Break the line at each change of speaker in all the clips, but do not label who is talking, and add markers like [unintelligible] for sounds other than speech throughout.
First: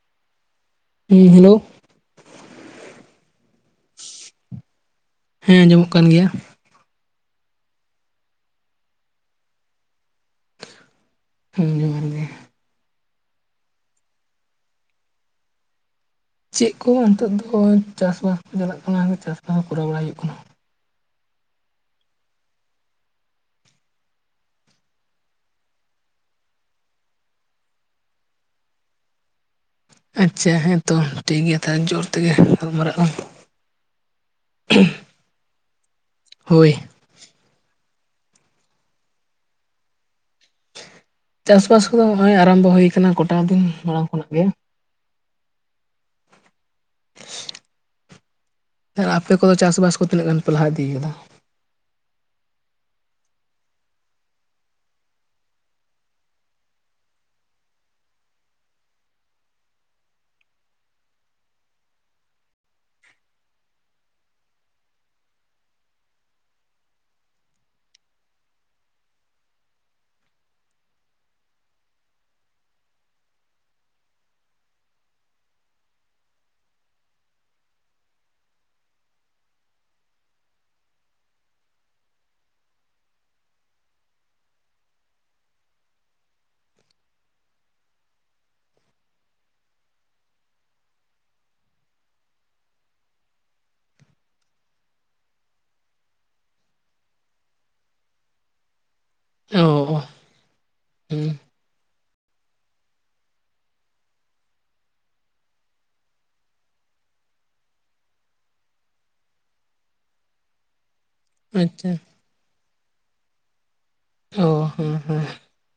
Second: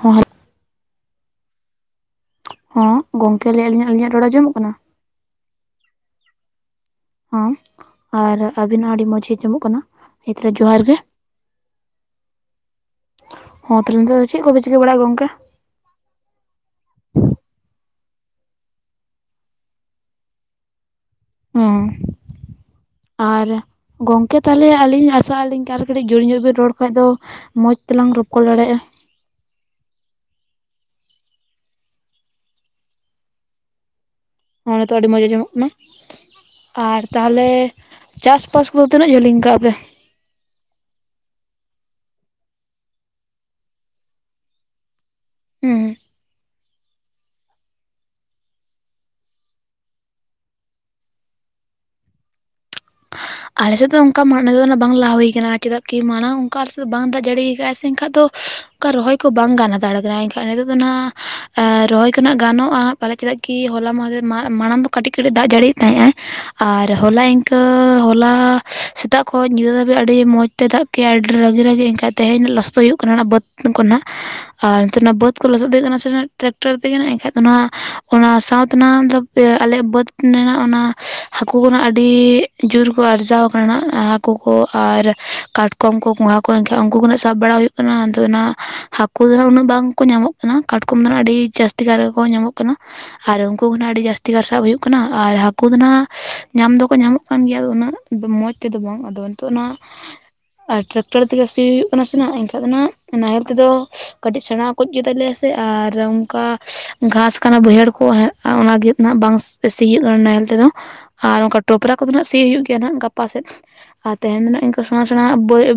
ᱦᱚ
ᱦᱮᱸ ᱦᱮᱞᱳ
ᱦᱚᱸ ᱜᱚᱝᱠᱮ ᱞᱟᱹᱭ ᱟᱹᱞᱤᱧᱟᱜ ᱟᱹᱞᱤᱧᱟᱜ ᱨᱚᱲ ᱟᱧᱡᱚᱢᱚᱜ ᱠᱟᱱᱟ?
ᱦᱮᱸ ᱟᱸᱡᱚᱢᱚᱜ ᱠᱟᱱ ᱜᱮᱭᱟ᱾
ᱦᱮ ᱟᱨ ᱟᱹᱵᱤᱱ ᱦᱚᱸ ᱟᱹᱰᱤ ᱢᱚᱸᱡᱽ ᱜᱮᱸᱡᱚᱢᱚᱜ ᱠᱟᱱᱟ ᱦᱮ ᱛᱟᱦᱚᱞᱮ ᱡᱚᱦᱟᱨ ᱜᱮ᱾
ᱦᱮᱸ ᱡᱚᱦᱟᱨ ᱜᱮ
ᱦᱚᱸ ᱛᱟᱦᱚᱞᱮ ᱱᱤᱛ ᱫᱚ ᱪᱮᱫ ᱠᱚᱯᱮ ᱪᱤᱠᱟᱹ ᱵᱟᱲᱟᱜᱼᱟ, ᱜᱚᱝᱠᱮ?
ᱪᱮᱫ ᱠᱚ ᱱᱤᱛᱚᱜ ᱫᱚ ᱪᱟᱥᱵᱟᱥ ᱠᱚ ᱪᱟᱞᱟᱜ ᱠᱟᱱᱟ ᱪᱟᱥᱵᱟᱥ ᱠᱚ ᱠᱚᱨᱟᱣ ᱵᱟᱲᱟᱟᱭ ᱦᱩᱭᱩᱜ ᱠᱟᱱᱟ᱾
ᱦᱮᱸ ᱟᱨ ᱜᱚᱢᱠᱮ ᱛᱟᱦᱚᱞᱮ ᱟᱹᱞᱤᱧ ᱟᱥᱟᱜ ᱟᱹᱞᱤᱧ ᱠᱟᱨ ᱠᱟᱹᱴᱤᱡ ᱡᱚᱨ ᱧᱚᱜ ᱵᱮᱱ ᱨᱚᱲ ᱠᱷᱟᱱᱡ ᱫᱚ ᱢᱚᱡᱽ ᱛᱮᱞᱟᱝ ᱨᱚᱯᱚᱲ ᱫᱟᱲᱮᱭᱟᱜᱼᱟ᱾
ᱟᱪᱪᱷᱟ ᱦᱮᱸ ᱛᱚ ᱴᱷᱤᱠ ᱜᱮᱭᱟ ᱛᱟᱦᱚᱞᱮ ᱡᱳᱨ ᱛᱮᱜᱮ ᱜᱟᱞᱢᱟᱨᱟᱜᱼᱟ᱾
ᱦᱚᱸᱜ ᱱᱤᱛᱚ ᱟᱹᱰᱤ ᱢᱚᱸᱚᱡ ᱟᱸᱡᱚᱢᱚᱜ ᱠᱟᱱᱟ
ᱦᱳᱭ
ᱟᱨ ᱛᱟᱦᱚᱞᱮ ᱪᱟᱥ-ᱵᱟᱥ ᱠᱚᱫᱚ ᱛᱤᱱᱟᱹᱜ ᱡᱷᱟᱹᱞᱤᱧ ᱠᱟᱜᱼᱟ ᱯᱮ?
ᱪᱟᱥ ᱵᱟᱥ ᱠᱚᱫᱚ ᱱᱚᱜ ᱚᱭ ᱟᱨᱟᱢᱵᱚ ᱦᱩᱭ ᱟᱠᱟᱱᱟ ᱜᱚᱴᱟ ᱫᱤᱱ ᱢᱟᱲᱟᱝ ᱠᱷᱚᱱᱟᱜ ᱜᱮ
ᱦᱮᱸ
[inaudible] ᱟᱯᱮ ᱠᱚᱫᱚ ᱪᱟᱥᱵᱟᱥ ᱠᱚ ᱛᱤᱱᱟᱹᱜ ᱜᱟᱱ ᱯᱮ ᱞᱟᱦᱟ ᱤᱫᱤᱭ ᱠᱟᱫᱟ?
[inaudible] ᱟᱞᱮ ᱥᱮᱫ ᱫᱚ ᱚᱱᱠᱟ ᱢᱮ ᱱᱟ ᱚᱱᱟ ᱵᱟᱝ ᱞᱟᱦ ᱦᱩᱭ ᱠᱟᱱᱟ ᱪᱮᱫᱟᱜ ᱠᱤ ᱢᱟᱲᱟᱝ ᱚᱱᱠᱟ ᱟᱞᱮ ᱥᱮ ᱫᱚ ᱵᱟᱝ ᱫᱟᱜ ᱡᱟᱹᱲᱤᱭᱟ ᱟᱠᱫᱼᱟ ᱥᱮ ᱮᱱᱠᱷᱟᱡ ᱫᱚ ᱚᱱᱠᱟ ᱨᱚᱦᱚᱭ ᱠᱚ ᱵᱟᱝ ᱜᱟᱱ ᱦᱟ ᱫᱟᱲᱮ ᱠᱟᱱᱟ ᱮᱱᱠᱷᱟᱱ ᱱᱤᱛᱚᱜ ᱫᱚ ᱦᱟᱜ ᱨᱚᱦᱚᱭ ᱠᱷᱚᱱᱟᱜ ᱜᱟᱱᱚᱜᱼᱟ᱾ ᱯᱟᱞ ᱪᱮᱫᱟᱜ ᱠᱤ ᱦᱚᱞᱟ ᱢᱟᱦ ᱨᱮ ᱢᱟᱲᱟᱝ ᱫᱚ ᱠᱟᱹᱴᱤᱡ ᱠᱟᱹᱴᱤᱡ ᱫᱟᱜ ᱡᱟᱹᱲᱤᱭ ᱛᱟᱦᱮᱸᱜ ᱟᱭ ᱟᱨ ᱦᱚᱞᱟᱤᱱ ᱠᱟ ᱦᱚᱞᱟ ᱥᱮᱛᱟᱜ ᱠᱷᱚᱱ ᱧᱤᱫᱟᱹ ᱫᱷᱟᱹᱵᱤᱡ ᱟᱹᱰᱤ ᱢᱚᱸᱡᱽ ᱛᱮ ᱫᱟᱜ ᱠᱮᱜ ᱟᱭ ᱟᱹᱰᱤ ᱨᱟᱹᱜᱤ ᱨᱟᱹᱜᱤ ᱮᱱᱠᱷᱟᱡ ᱛᱮᱦᱮᱧ ᱞᱚᱥᱚᱫ ᱦᱩᱭᱩᱜ ᱠᱟᱱᱟ ᱵᱟᱹᱫᱽ ᱠᱚ ᱱᱟᱦᱟᱜ ᱟᱨ ᱱᱤᱛᱚᱜ ᱚᱱᱟ ᱵᱟᱹᱫᱽ ᱠᱚ ᱞᱚᱥᱚᱫ ᱫᱚ ᱦᱩᱭᱩᱜ ᱠᱟᱱᱟ ᱥᱮ ᱴᱨᱟᱠᱴᱟᱨ ᱛᱮᱜᱮ ᱦᱟᱸᱜ ᱮᱱᱠᱷᱟᱡ ᱫᱚ ᱱᱚᱣᱟ ᱚᱱᱟ ᱥᱟᱶᱛᱮ ᱱᱟᱜ ᱫᱚ ᱟᱞᱮᱭᱟᱜ [inaudible] ᱵᱟᱹᱫᱽ ᱢᱮᱱᱟᱜᱼᱟ ᱚᱱᱟ ᱦᱟᱹᱠᱩ ᱠᱚᱱᱟᱜ ᱟᱹᱰᱤ [unintelligible] ᱡᱳᱨ ᱠᱚ ᱟᱨᱥᱟᱹᱣ ᱟᱠᱟᱱᱟ ᱦᱟᱹᱠᱩ ᱠᱚ ᱟᱨ ᱠᱟᱴᱠᱚᱢ ᱠᱚ ᱜᱚᱸᱜᱷᱟ ᱠᱚ ᱮᱱᱠᱷᱟᱱ ᱩᱱᱠᱩ ᱠᱚᱱᱟᱜ ᱥᱟᱵ ᱵᱟᱲᱟ ᱦᱩᱭᱩᱜ ᱠᱟᱱᱟ [unintelligible] ᱦᱟᱹᱠᱩ ᱫᱚ ᱦᱟᱜ ᱩᱱᱟᱹᱜ ᱵᱟᱝ ᱠᱚ ᱧᱟᱢᱚᱜ ᱠᱟᱱᱟ ᱠᱟᱴᱠᱚᱢ ᱫᱚ ᱱᱟᱦᱟᱜ ᱟᱹᱰᱤ ᱡᱟᱹᱥᱛᱤ ᱠᱟᱨ ᱜᱮᱠᱚ ᱧᱟᱢᱚᱜ ᱠᱟᱱᱟ ᱟᱨ ᱩᱱᱠᱩ ᱫᱚ ᱱᱟᱦᱟᱜ ᱟᱹᱰᱤ ᱡᱟᱹᱥᱛᱤ ᱠᱟᱨ ᱥᱟᱵ ᱦᱩᱭᱩᱜ ᱠᱟᱱᱟ ᱟᱨ ᱦᱟᱹᱠᱩ ᱫᱚ ᱦᱟᱜ ᱧᱟᱢ ᱫᱚᱠᱚ ᱧᱟᱢᱚᱜ ᱠᱟᱱᱟ ᱠᱟᱱ ᱜᱮᱭᱟ ᱩᱱᱟᱹᱜ ᱢᱚᱸᱡᱽ ᱛᱮᱫᱚ ᱵᱟᱝ ᱟᱫᱚ ᱱᱤᱛᱚᱜ
ᱚ
ᱱᱚᱣᱟ
ᱚ
ᱟᱨ ᱴᱨᱟᱠᱴᱟᱨ
ᱦᱮᱸ
ᱛᱮᱜᱮ ᱥᱤ ᱦᱩᱭᱩᱜ ᱠᱟᱱᱟ ᱥᱮ ᱮᱱᱠᱟᱱ ᱫᱚ ᱱᱟᱦᱟᱜ ᱱᱟᱦᱮᱞ ᱛᱮᱫᱚ ᱠᱟᱹᱴᱤᱡ ᱥᱮᱬᱟ ᱠᱚᱡ ᱜᱮᱛᱟ ᱞᱮᱭᱟ ᱥᱮ ᱟᱨ ᱚᱱᱠᱟ ᱜᱷᱟᱥ ᱠᱟᱱᱟ ᱵᱟᱹᱭᱦᱟᱹᱲ ᱠᱚ ᱚᱱᱟ ᱜᱮ ᱱᱟᱜ ᱵᱟᱝ ᱥᱤᱭᱩᱜ ᱠᱟᱱᱟ ᱱᱟᱦᱮᱞ ᱛᱮᱫᱚ ᱟᱨ ᱚᱱᱠᱟ
ᱟᱪᱪᱷᱟ
ᱴᱚᱯᱨᱟ ᱠᱚᱫᱚ ᱱᱟᱦᱟᱜ ᱥᱤ ᱦᱩᱭᱩᱜ ᱜᱮᱭᱟ ᱱᱟᱦᱟᱜ ᱜᱟᱯᱟ ᱥᱮᱫ ᱟᱨ ᱛᱮᱦᱮᱱ
ᱚ
ᱫᱚ ᱤᱱᱠᱟᱹ
ᱦᱮᱸ
ᱥᱮᱲᱟ
ᱦᱮᱸ
ᱥᱮᱲᱟ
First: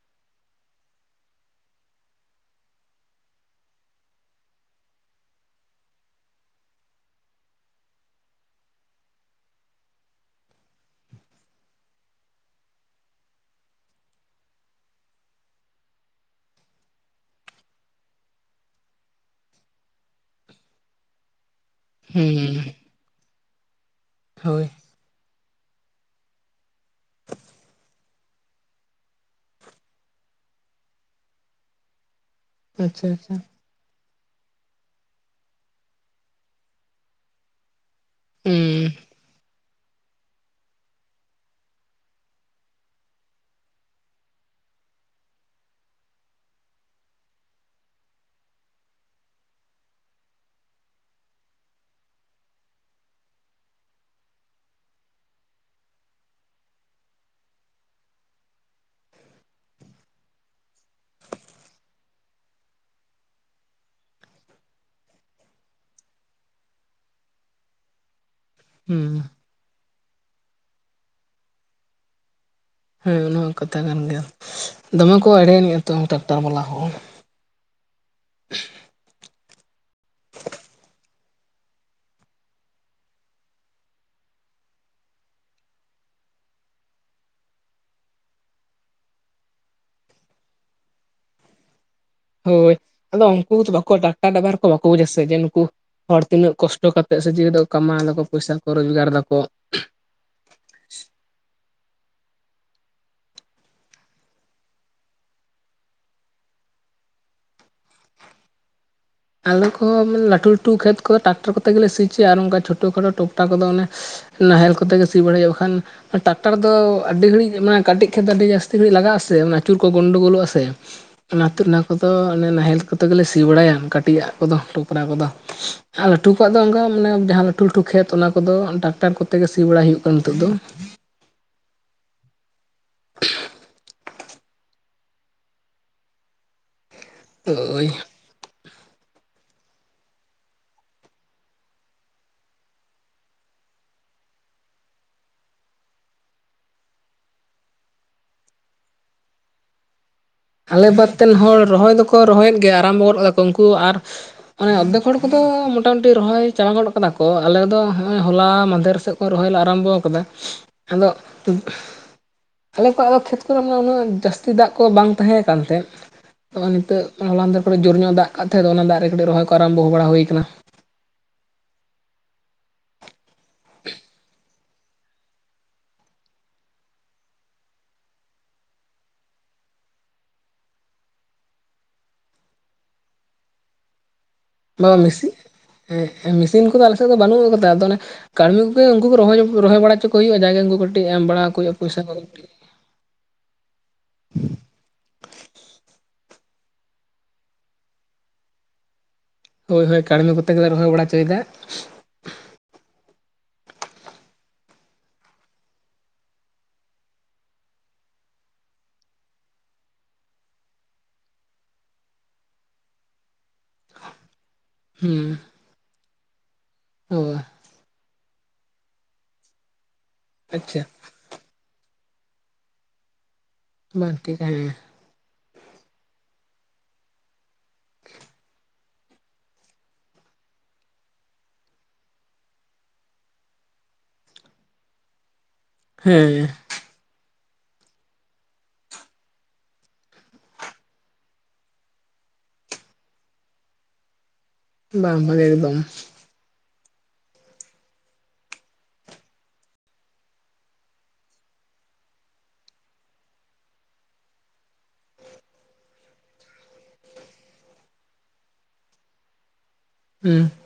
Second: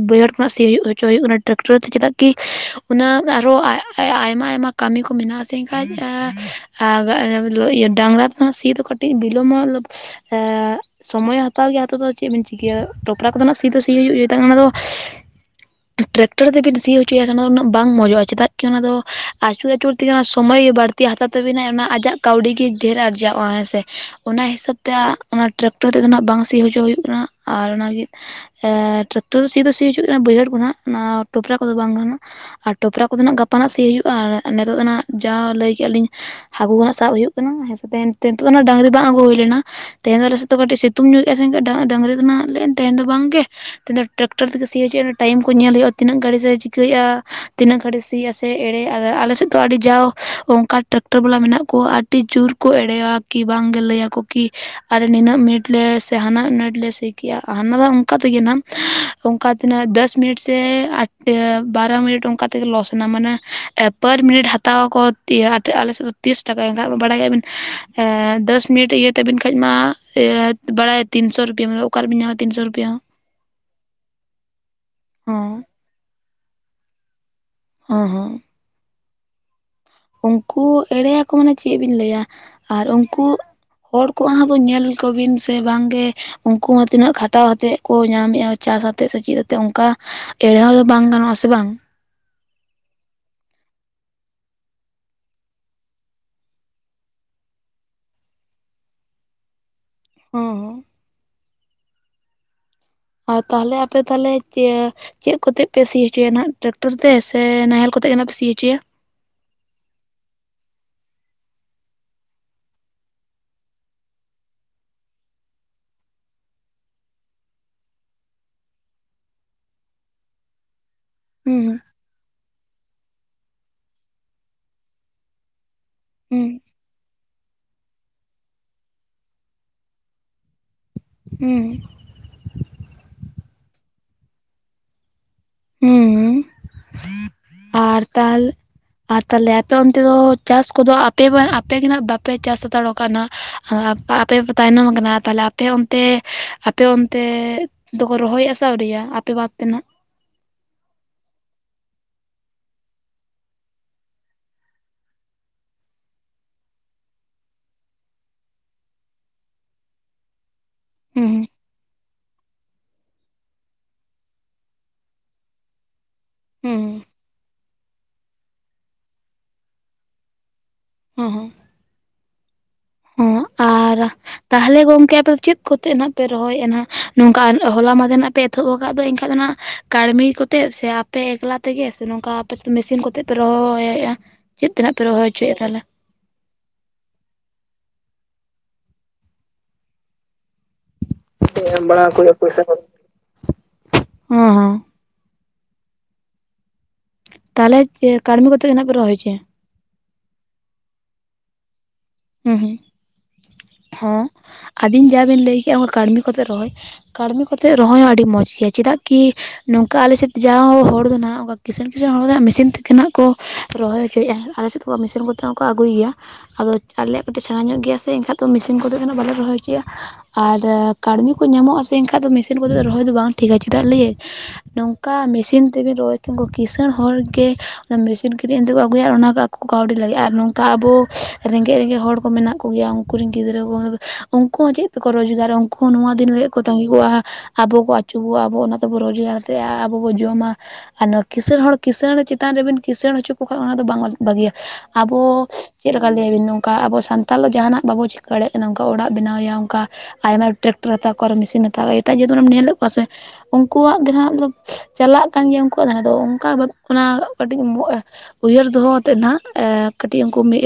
ᱵᱟᱹᱭᱦᱟᱹᱲ ᱠᱷᱚᱱᱟᱜ ᱥᱤᱭ ᱦᱩᱭᱩᱜᱼᱟ [unintelligible] ᱦᱩᱭᱩᱜ ᱠᱟᱱᱟ ᱴᱨᱟᱠᱴᱚᱨ ᱛᱮ ᱪᱮᱫᱟᱜ ᱠᱤ ᱩᱱᱟᱹᱜ ᱟᱨ ᱦᱚᱸ ᱟᱭᱢᱟ ᱟᱭᱢᱟ ᱠᱟᱹᱢᱤ ᱠᱚ ᱢᱮᱱᱟᱜ-ᱟ ᱥᱮ ᱰᱟᱝᱨᱟ ᱛᱮᱫᱚ ᱥᱤ ᱫᱚ ᱠᱟᱹᱴᱤᱡ ᱵᱤᱞᱚᱢᱚᱜ ᱮ [unintelligible] ᱥᱚᱢᱚᱭ ᱦᱟᱛᱟᱣ ᱜᱮᱭᱟ ᱦᱟᱛᱟᱣ ᱫᱚ ᱪᱮᱫ ᱵᱤᱱ ᱪᱤᱠᱟᱹᱭᱟ ᱴᱚᱯᱨᱟ ᱠᱚᱫᱚ ᱱᱟᱦᱟᱜ ᱥᱤ ᱫᱚ ᱥᱤ ᱦᱩᱭᱩᱜ ᱜᱮᱭᱟ ᱚᱱᱟ ᱫᱚ [unintelligible] ᱴᱨᱟᱠᱴᱚᱨ ᱛᱮᱵᱤᱱ ᱥᱤ ᱦᱚᱪᱚᱭᱟ ᱚᱱᱟ ᱫᱚ ᱩᱱᱟᱹᱜ ᱵᱟᱝ ᱢᱚᱡᱚᱜᱼᱟ ᱪᱮᱫᱟᱜ ᱠᱤ ᱚᱱᱟᱫᱚ ᱟᱪᱩᱨ ᱟᱪᱩᱨ ᱛᱮᱜᱮ ᱚᱱᱟ ᱥᱚᱢᱚᱭ ᱜᱮ ᱵᱟᱹᱲᱛᱤ ᱛᱤ ᱦᱟᱛᱟᱣ ᱛᱟᱹᱵᱤᱱᱟᱭ ᱚᱱᱟ ᱟᱡᱟᱜ ᱠᱟᱹᱣᱰᱤ
ᱦᱮᱸ
ᱜᱮ ᱰᱷᱮᱨ ᱟᱨᱡᱟᱣᱼᱟ ᱦᱮᱸ ᱥᱮ ᱚᱱᱟ
ᱦᱳᱭ
ᱦᱤᱥᱟᱹᱵᱽ ᱛᱮ ᱚᱱᱟ ᱴᱨᱟᱠᱴᱚᱨ ᱛᱮᱫᱚ ᱱᱟᱦᱟᱜ ᱵᱟᱝ ᱥᱤ ᱦᱚᱪᱚ ᱦᱩᱭᱩᱜ ᱠᱟᱱᱟ ᱟᱨ ᱚᱱᱟ ᱜᱮ ᱴᱨᱟᱠᱴᱟᱨ ᱫᱚ ᱥᱤ ᱫᱚ ᱥᱤ ᱦᱚᱪᱚ ᱦᱩᱭᱩᱜ ᱠᱟᱱᱟ ᱵᱟᱹᱭᱦᱟᱹᱲ ᱠᱚ ᱱᱟᱦᱟᱜ ᱴᱚᱯᱨᱟ ᱠᱚᱫᱚ ᱵᱟᱝ ᱜᱮᱱᱟᱜ ᱟᱨ
ᱟᱪᱪᱷᱟ
ᱴᱚᱯᱨᱟ ᱠᱚᱫᱚ
ᱟᱪᱪᱷᱟ
ᱱᱟᱦᱟᱜ ᱜᱟᱯᱟ ᱱᱟᱦᱟᱜ ᱥᱤ ᱦᱩᱭᱩᱜᱼᱟ ᱟᱨ ᱱᱤᱛᱚᱜ ᱫᱚ ᱱᱟᱦᱟᱜ ᱡᱟᱦᱟᱸ ᱞᱟᱹᱭ ᱠᱮᱫᱼᱟ ᱞᱤᱧ ᱦᱟᱹᱠᱩ ᱠᱚᱦᱟᱜ ᱥᱟᱵ ᱦᱩᱭᱩᱜᱼᱟ ᱦᱮᱸ ᱥᱮ ᱱᱤᱛ ᱫᱚ
ᱦᱮᱸ
ᱰᱟᱝᱨᱤ ᱵᱟᱝ ᱟᱹᱜᱩ ᱦᱩᱭ ᱞᱮᱱᱟ ᱛᱮᱦᱮᱧ ᱫᱚ ᱟᱞᱮ ᱥᱮᱫᱼᱼ ᱚ ᱠᱟᱹᱴᱤᱡ ᱥᱤᱛᱩ ᱧᱚᱜ ᱮᱫᱟ ᱥᱮ ᱰᱟᱝᱨᱤ ᱫᱚ ᱱᱟᱦᱟᱜ ᱞᱮᱱ ᱛᱟᱦᱮᱱ ᱫᱚ ᱵᱟᱝ ᱜᱮ ᱢᱮᱱ ᱫᱚ ᱴᱨᱟᱠᱴᱟᱨ ᱛᱮᱜᱮ ᱥᱤᱭ ᱦᱚᱪᱚᱭᱟ ᱴᱟᱭᱤᱢ ᱠᱚ ᱧᱮᱞ ᱦᱩᱭᱩᱜᱼᱟ ᱛᱤᱱᱟᱹᱜ ᱜᱷᱟᱹᱲᱤᱡ ᱮ ᱪᱤᱠᱟᱹᱭᱮᱫᱼᱟ ᱛᱤᱱᱟᱹᱜ ᱜᱷᱟᱹᱲᱤᱡ ᱥᱤᱭᱟᱥᱮ ᱮᱲᱮ ᱟᱞᱮᱥᱮᱫ ᱫᱚ ᱟᱹᱰᱤ ᱡᱟᱣ ᱚᱱᱠᱟ ᱴᱨᱟᱠᱴᱟᱨ ᱴᱨᱟᱠᱴᱨ ᱵᱟᱞᱟ ᱢᱮᱱᱟᱜ ᱠᱚᱣᱟ ᱟᱹᱰᱤ ᱡᱳᱨ ᱠᱚ ᱮᱲᱮᱭᱟ ᱠᱤ ᱵᱟᱝ ᱜᱮ ᱞᱟᱹᱭᱟ ᱠᱚ ᱠᱤ ᱱᱤᱱᱟᱹᱜ ᱢᱤᱱᱤᱴ ᱞᱮ ᱥᱮ ᱦᱟᱱᱟᱜ ᱢᱤᱱᱤᱴ ᱞᱮ ᱥᱤ ᱠᱮᱜᱼᱟ ᱦᱟᱱᱟ ᱫᱚ ᱚᱱᱠᱟ ᱛᱮᱜᱮ ᱱᱟᱜ ᱚᱱᱠᱟ ᱛᱤᱱᱟᱹᱜ ᱫᱚᱥ ᱢᱤᱱᱤᱴ ᱥᱮ ᱵᱟᱨᱚ ᱢᱤᱱᱤᱴ ᱚᱱᱠᱟ ᱛᱮᱜᱮ ᱞᱚᱥ ᱮᱱᱟ ᱢᱟᱱᱮ ᱯᱟᱨ ᱢᱤᱱᱤᱴ ᱦᱟᱛᱟᱣ ᱟᱠᱚ ᱟᱞᱮ ᱥᱮᱫ ᱫᱚ ᱛᱤᱨᱤᱥ ᱴᱟᱠᱟ ᱮᱱᱠᱷᱟᱱ ᱵᱟᱲᱟᱭ ᱠᱟᱜ ᱵᱤᱱ ᱫᱚᱥ ᱢᱤᱴᱤᱡ [inaudible] ᱤᱭᱟᱹ
ᱦᱮᱸ
ᱛᱟᱵᱮᱱ ᱠᱷᱟᱱ ᱢᱟ ᱵᱟᱲᱟᱭᱟ ᱛᱤᱱᱥᱚ ᱨᱩᱯᱤᱭᱟ ᱢᱟᱱᱮ ᱚᱠᱟᱨ ᱨᱮᱵᱮᱱ ᱧᱟᱢᱟ ᱛᱤᱱᱥᱚ ᱨᱩᱯᱤᱭᱟ ᱦᱚᱸ
ᱦᱮᱸ ᱚᱱᱟ ᱠᱟᱛᱷᱟ ᱠᱟᱱ ᱜᱮᱭᱟ ᱫᱚᱢᱮ ᱠᱚ
ᱦᱚᱸ
ᱮᱲᱮᱭᱱᱤᱡ ᱟ ᱛᱚ ᱴᱨᱟᱠᱴᱟᱨ ᱵᱟᱞᱟ ᱦᱚ
ᱦᱮᱸ ᱦᱮᱸ ᱩᱱᱠᱩ ᱮᱲᱮᱭᱟᱠᱚᱼᱼ ᱢᱟᱱᱮ ᱪᱮᱫ ᱵᱤᱱ ᱞᱟᱹᱭᱟ ᱟᱨ ᱩᱱᱠᱩ ᱦᱚᱲ ᱠᱚᱣᱟᱜ ᱦᱚᱸ ᱧᱮᱞ ᱠᱚᱵᱤᱱ ᱥᱮ ᱵᱟᱝ ᱜᱮ ᱩᱱᱠᱩ ᱦᱚᱸ ᱛᱤᱱᱟᱹᱜ ᱠᱷᱟᱴᱟᱣ ᱟᱛᱮᱜ ᱠᱚ ᱧᱟᱢ ᱮᱫᱟ ᱪᱟᱥ ᱟᱛᱮᱜ ᱥᱮ ᱪᱮᱫ ᱟᱛᱮᱜ ᱚᱱᱠᱟ ᱮᱲᱮ [inaudible] ᱦᱚᱸ ᱫᱚ ᱵᱟᱝ ᱜᱟᱱᱚᱜ ᱟᱥᱮ ᱵᱟᱝ
ᱦᱳᱭ ᱟᱫᱚ ᱩᱱᱠᱩ ᱵᱟᱠᱚ ᱴᱟᱠᱴᱟᱨ ᱰᱟᱵᱟᱨ ᱠᱚ ᱵᱟᱠᱚ ᱵᱩᱡ ᱟᱥᱮ ᱡᱮ ᱱᱩᱠᱩ ᱦᱚᱲ ᱛᱤᱱᱟᱹᱜ ᱠᱚᱥᱴᱚ ᱠᱟᱛᱮᱫ ᱥᱮ ᱪᱤᱠᱟᱹ ᱠᱟᱛᱮᱫ ᱠᱚ ᱠᱟᱢᱟᱣ ᱫᱟᱠᱚ ᱯᱚᱭᱥᱟ ᱠᱚ ᱨᱳᱡᱽᱜᱟᱨ ᱫᱟᱠᱚ?
ᱦᱮᱸ [inaudible] ᱟᱨ ᱛᱟᱦᱚᱞᱮ ᱟᱯᱮ ᱛᱟᱦᱚᱞᱮ ᱪᱮᱫ ᱠᱚᱛᱮ ᱯᱮ ᱥᱤ ᱦᱚᱪᱚᱭᱟ ᱱᱟᱦᱟᱜ ᱴᱮᱨᱟᱠᱴᱚᱨ ᱛᱮ ᱥᱮ ᱱᱟᱦᱮᱞ ᱠᱚᱛᱮ ᱜᱮ ᱱᱟᱜ ᱯᱮ ᱥᱤ ᱦᱚᱪᱚᱭᱟ
ᱟᱞᱮ ᱠᱚᱦᱚᱸ ᱞᱟᱹᱴᱩ ᱞᱟᱹᱴᱩ ᱠᱷᱮᱛ ᱠᱚᱫᱚ ᱴᱨᱟᱠᱴᱟᱨ ᱠᱚᱛᱮ ᱜᱮᱞᱮ ᱥᱤ ᱦᱚᱪᱚᱭᱟ ᱟᱨ ᱚᱱᱠᱟ ᱪᱷᱳᱴᱳ ᱠᱷᱟᱴᱳ ᱴᱳᱠᱴᱟ ᱠᱚ ᱚᱱᱮ ᱱᱟᱦᱮᱞ ᱠᱚᱛᱮ ᱜᱮ ᱥᱤ ᱵᱟᱲᱟᱭ ᱦᱳᱭᱳᱜ ᱠᱷᱟᱱ ᱴᱟᱠᱴᱟᱨ ᱫᱚ ᱟᱹᱰᱤ ᱜᱷᱟᱹᱲᱤᱡ ᱢᱟᱱᱮ ᱠᱟᱹᱴᱤᱡ ᱠᱷᱮᱛ ᱫᱚ ᱟᱹᱰᱤ ᱡᱟᱹᱥᱛᱤ ᱜᱷᱟᱹᱲᱤᱡ ᱞᱟᱜᱟᱜᱼᱟ ᱥᱮ ᱟᱹᱪᱩᱨ ᱠᱚ ᱜᱚᱸᱱᱰᱳ ᱜᱳᱞᱳᱜᱼᱟ ᱥᱮ
[inaudible]
ᱚᱱᱟᱛᱮ ᱚᱱᱟ ᱠᱚᱫᱚ ᱱᱟᱦᱮᱞ ᱠᱚᱛᱮ ᱜᱮᱞᱮ ᱥᱤ ᱵᱟᱲᱟᱭᱟ ᱠᱟᱹᱴᱤᱡᱟᱻᱜ ᱠᱚᱫᱚ ᱴᱚᱯᱨᱟ ᱠᱚᱫᱚ [unintelligible] ᱟᱨ ᱞᱟᱹᱴᱩ
ᱦᱩᱸ
ᱠᱚᱣᱟᱜ ᱫᱚ ᱚᱱᱠᱟ ᱢᱟᱱᱮ ᱡᱟᱦᱟᱸ ᱞᱟᱹᱴᱩ ᱞᱟᱹᱴᱩ ᱠᱷᱮᱛ ᱚᱱᱟ ᱠᱚᱫᱚ ᱴᱟᱠᱴᱟᱨ ᱠᱚᱛᱮ ᱜᱮ ᱥᱤ ᱵᱟᱲᱟᱭ ᱦᱩᱭᱩᱜ ᱠᱟᱱᱟ ᱱᱤᱛᱚᱜ ᱫᱚ
ᱦᱮᱸ [unintelligible]
[inaudible]
ᱦᱩᱸ ᱦᱩᱸ
ᱳᱭ
ᱟᱨ ᱛᱟᱦᱞᱼᱼ ᱟᱨ ᱛᱟᱦᱚᱞᱮ ᱟᱯᱮ ᱚᱱᱛᱮ ᱫᱚ ᱪᱟᱥ ᱠᱚᱫᱚ ᱟᱯᱮ ᱟᱯᱮ ᱜᱮ ᱱᱟᱜ ᱵᱟᱯᱮ ᱪᱟᱥ ᱦᱟᱛᱟᱲᱚᱜ ᱠᱟᱱᱟ ᱟᱯᱮ ᱯᱮ ᱛᱟᱭᱱᱚᱢ ᱠᱟᱱᱟ ᱛᱟᱦᱚᱞᱮ ᱟᱯᱮ ᱦᱚ ᱚᱱᱛᱮ ᱟᱯᱮ ᱚᱱᱛᱮ ᱟᱫᱚ ᱠᱚ ᱨᱚᱦᱚᱭᱮᱜ-ᱟ ᱥᱮ ᱟᱣᱨᱤ ᱟᱯᱮ ᱵᱟᱫ ᱛᱮ ᱱᱟᱜ
ᱟᱞᱮ ᱵᱟᱫᱛᱮᱱ ᱦᱚᱲ ᱨᱚᱦᱚᱭ ᱫᱚᱠᱚ ᱨᱚᱦᱚᱭᱮᱫ ᱜᱮᱭᱟ ᱟᱨᱟᱢᱵᱚ ᱜᱚᱫ ᱮᱫᱟ ᱠᱚ ᱩᱱᱠᱩ ᱟᱨ ᱚᱱᱮ ᱚᱫᱽᱫᱮᱠ ᱦᱚᱲ ᱠᱚᱫᱚ ᱢᱚᱴᱟᱢᱩᱴᱤ ᱨᱚᱦᱚᱭ ᱪᱟᱵᱟ ᱜᱚᱫᱚᱜ ᱠᱟᱱᱟ ᱠᱚ ᱟᱞᱮ ᱫᱚ ᱱᱚᱜᱼᱚᱭ ᱦᱚᱞᱟ ᱢᱟᱫᱷᱮᱨ ᱥᱮᱫ ᱨᱚᱦᱚᱭ ᱞᱮ ᱟᱨᱟᱢᱵᱚ ᱠᱟᱫᱟ
[inaudible]
ᱟᱫᱚ [unintelligible] ᱟᱞᱮ ᱠᱚᱣᱟᱜ ᱫᱚ ᱠᱷᱮᱛ ᱠᱚᱨᱮ ᱩᱱᱟᱹᱜ ᱡᱟᱹᱥᱛᱤ ᱫᱟᱜ ᱠᱚ ᱵᱟᱝ ᱛᱟᱦᱮᱸ ᱠᱟᱱᱛᱮ ᱱᱚᱜ
ᱦᱩᱸ
ᱱᱤᱛᱚᱜ ᱡᱳᱨ ᱧᱚᱜ ᱫᱟᱜ ᱠᱟᱜ ᱛᱟᱦᱮᱸ ᱫᱚ ᱚᱱᱟ ᱫᱟᱜ ᱨᱮ ᱠᱟᱹᱴᱤᱡ ᱨᱚᱦᱚᱭ ᱠᱚ ᱟᱨᱟᱵᱷ ᱦᱩᱭ ᱠᱟᱱᱟ
ᱦᱚᱸ ᱦᱚᱸ ᱟᱨ ᱛᱟᱦᱚᱞᱮ ᱜᱚᱝᱠᱮ ᱟᱯᱮ ᱪᱮᱫ ᱠᱚᱛᱮ ᱱᱟᱜ ᱯᱮ ᱨᱚᱦᱚᱭᱮᱫᱱᱟ ᱱᱚᱝᱠᱟ ᱦᱚᱞᱟ ᱢᱟᱫᱮ ᱱᱟᱜ ᱯᱮ ᱛᱷᱳᱜ ᱟᱠᱟᱫ ᱫᱚ ᱮᱱᱠᱷᱟᱡ ᱫᱚ ᱱᱟᱜ ᱠᱟᱹᱲᱢᱤ ᱠᱚᱛᱮ ᱥᱮ ᱟᱯᱮ ᱮᱠᱞᱟ ᱛᱮᱜᱮ ᱥᱮ ᱱᱚᱝᱠᱟ ᱟᱯᱮ ᱢᱮᱥᱤᱱ ᱠᱚᱛᱮ ᱯᱮ ᱨᱚᱦᱚᱻᱭᱮᱫᱼᱟ?
ᱵᱟ ᱢᱮᱥᱤᱱ, ᱢᱮᱥᱤᱱ ᱠᱚᱫᱚ ᱟᱞᱮᱥᱮᱫ ᱫᱚ ᱵᱟᱹᱱᱩᱜ ᱠᱟᱫᱟ ᱟᱫᱚ ᱚᱱᱮ ᱠᱟᱹᱲᱢᱤ ᱠᱚᱜᱮ ᱩᱱᱠᱩ ᱠᱚ ᱨᱚᱦ ᱨᱚᱦᱚᱭ ᱵᱟᱲᱟ ᱦᱚᱪᱚ ᱠᱚ ᱦᱩᱭᱩᱜ-ᱟ ᱡᱟᱜᱮ ᱩᱱᱠᱩ ᱠᱟᱹᱴᱤᱡ ᱮᱢ ᱵᱟᱲᱟ ᱟᱠᱣᱟ᱾
ᱮᱢ ᱵᱟᱲᱟ ᱟᱠᱚ ᱯᱩᱭᱥᱟ ᱠᱚ ᱦᱚᱸ, ᱦᱮᱸ ᱦᱮᱸ ᱛᱟᱦᱚᱞᱮ ᱪᱮ ᱠᱟᱹᱲᱢᱤ ᱠᱚ ᱠᱟᱛᱮᱜ ᱱᱟᱜ ᱯᱮ ᱨᱚᱦᱚᱭ ᱦᱚᱪᱚᱭᱟ?
ᱦᱳᱭ ᱦᱳᱭ ᱠᱟᱹᱲᱢᱤ ᱠᱚᱛᱮ ᱜᱮᱞᱮ ᱨᱚᱦᱚᱭ ᱵᱟᱲᱟ ᱦᱚᱪᱚᱭᱮᱫᱟ
ᱦᱩᱸ ᱦᱩᱸ ᱦᱚᱸ ᱟᱹᱵᱤᱱ ᱡᱟᱵᱤᱱ ᱞᱟᱹᱭ ᱠᱮᱫ ᱠᱟᱹᱲᱢᱤ ᱠᱚᱛᱮ ᱨᱚᱦᱚᱭ ᱠᱟᱹᱲᱢᱤ ᱠᱚ ᱠᱟᱛᱮᱫ ᱨᱚᱦᱚᱭ ᱦᱚᱸ ᱟᱹᱰᱤ ᱢᱚᱡᱽ ᱜᱮᱭᱟ ᱪᱮᱫᱟᱜ ᱠᱤ ᱱᱚᱝᱠᱟ ᱟᱞᱮ ᱥᱮᱫ ᱡᱟ ᱦᱚᱲ ᱫᱚ ᱦᱟᱸᱜ ᱚᱱᱠᱟ ᱠᱤᱸᱥᱬ ᱠᱤᱸᱟᱹᱬ ᱦᱚᱲ ᱫᱚ ᱦᱟᱜ ᱢᱤᱥᱤᱱ ᱛᱮᱜᱮ ᱱᱟᱜ ᱠᱚ ᱨᱚᱦᱚᱭ ᱦᱚᱪᱚᱭᱮᱫᱼᱟ ᱟᱞᱮ ᱥᱮᱫ ᱢᱮᱥᱤᱱ
ᱦᱩᱸ
ᱠᱚᱛᱮ ᱦᱚᱸᱠᱚ ᱟᱹᱜᱩᱭ ᱜᱮᱭᱟ ᱟᱫᱚ ᱟᱞᱮᱭᱟᱜ
ᱚ
ᱠᱟᱹᱴᱤᱡ ᱥᱮᱬᱟ ᱧᱚᱜ ᱜᱮᱭᱟ ᱥᱮ ᱮᱱᱠᱟᱱ ᱫᱚ ᱢᱮᱥᱤᱱ ᱠᱚᱛᱮᱫ ᱫᱚ ᱵᱟᱞᱮ ᱨᱚᱦᱚᱭ ᱦᱚᱪᱚᱭᱟ
ᱟᱪᱪᱷᱟ
ᱟᱨ ᱠᱟᱹᱲᱢᱤ ᱠᱚ ᱧᱟᱢᱚᱜᱼᱟ ᱥᱮ ᱮᱱᱠᱷᱟᱡ ᱫᱚ ᱢᱤᱥᱤᱱ ᱠᱚᱛᱮ ᱫᱚ ᱨᱚᱦᱚᱭ ᱫᱚ ᱵᱟᱝ ᱴᱷᱤᱠᱟ ᱪᱮᱫᱟᱜ
ᱵᱟᱝ
ᱞᱟᱹᱭᱮᱧ
ᱴᱷᱤᱠ ᱦᱮᱸ
ᱚᱱᱠᱟ ᱢᱮᱥᱤᱱ ᱛᱮᱵᱤᱱ ᱨᱚᱦᱚᱭ ᱠᱷᱟᱱ ᱠᱤᱸᱥᱟᱹᱬ ᱦᱚᱲ ᱜᱮ ᱚᱱᱟ ᱢᱮᱥᱤᱱ ᱠᱤᱨᱤᱧ ᱛᱮ ᱠᱚ ᱟᱹᱜᱩᱭᱟ ᱟᱨ ᱚᱱᱟ ᱠᱚ ᱠᱟᱹᱣᱰᱤ ᱞᱟᱹᱜᱤᱫ ᱟᱨ ᱱᱚᱝᱠᱟ ᱟᱵᱚ ᱨᱮᱸᱜᱮᱡ, ᱨᱮᱸᱜᱮᱡ ᱦᱚᱲ ᱠᱚ ᱢᱮᱱᱟᱜ ᱠᱚᱜᱭᱟ ᱩᱱᱠ ᱨᱮᱱ ᱜᱤᱫᱽᱨᱟᱹ ᱠᱚ ᱩᱱᱠᱩ ᱦᱚᱸ ᱪᱮᱫ ᱛᱮᱠᱚ ᱨᱚᱡᱽᱜᱟᱨᱟ? ᱠᱚ ᱱᱚᱶᱟ ᱫᱤᱱ
ᱦᱮᱸ
ᱦᱳᱭᱳᱜ ᱠᱚ ᱛᱟᱸᱜᱤ ᱠᱚᱜ-ᱟ ᱟᱵᱚ ᱠᱚ ᱟᱹᱪᱩᱜ-ᱟ ᱟᱵᱚ ᱚᱱᱟ ᱛᱮᱵᱚ ᱨᱚᱡᱽᱜᱟᱨ ᱛᱮ ᱟᱵᱚ ᱵᱚ ᱡᱚᱢᱟ ᱟᱨ ᱱᱚᱣᱟ ᱠᱤᱸᱟᱹᱬ ᱦᱚᱲ ᱠᱤᱸᱥᱟᱹᱬ ᱪᱮᱛᱟᱱ ᱨᱮᱵᱤᱱ ᱠᱤᱸᱟᱹᱬ ᱦᱚᱪᱚ ᱠᱚ ᱠᱷᱟᱡ ᱚᱱᱟ ᱫᱚ ᱵᱟᱝ ᱵᱷᱟᱹᱜᱤᱭᱟ
ᱵᱟᱝ ᱵᱷᱟᱜᱮ
ᱟᱵᱚ
ᱮᱠᱫᱚᱢ
ᱪᱮᱫ ᱞᱮᱠ ᱞᱟᱹᱭᱵᱤᱱ ᱱᱚᱝᱠᱟ ᱟᱵᱚ ᱥᱟᱱᱛᱟᱞ ᱫᱚ ᱡᱟᱦᱟᱱᱟᱜ ᱵᱟᱵᱚ ᱪᱤᱠᱟᱹ ᱫᱟᱲᱮᱭᱟᱜ ᱠᱟᱱᱟ ᱚᱝᱠᱟ ᱚᱲᱟᱜ ᱵᱮᱱᱟᱣᱮᱭᱟ ᱚᱱᱠᱟ ᱟᱭᱢᱟ ᱴᱨᱟᱠᱴᱟᱨ ᱦᱟᱛᱟᱣ ᱠᱚᱣᱟ ᱟᱨ ᱢᱮᱥᱤᱱ ᱦᱟᱛᱟᱣ ᱠᱚᱣᱟ ᱮᱴᱟᱜ ᱡᱟᱹᱛ ᱠᱚᱢ ᱧᱮᱞᱮᱫ ᱠᱚᱣᱟ ᱥᱮ? ᱩᱱᱠᱩᱣᱟᱜ ᱜᱮ ᱦᱟᱸᱜ ᱪᱟᱞᱟᱜ ᱠᱟᱱ ᱜᱮᱭᱟ ᱫᱷᱟᱨᱮ ᱫᱚ ᱩᱱᱠᱩᱣᱟᱜ ᱟᱫᱚ ᱚᱱᱠᱟ ᱚᱱᱟ ᱠᱟᱹᱴᱤᱡ ᱩᱭᱦᱟᱹᱨ ᱫᱚᱦᱚ ᱟᱛᱮᱫ ᱱᱟᱜ ᱠᱟᱹᱴᱤᱡ ᱩᱱᱠᱩ
ᱦᱩᱸ
ᱢᱤᱫ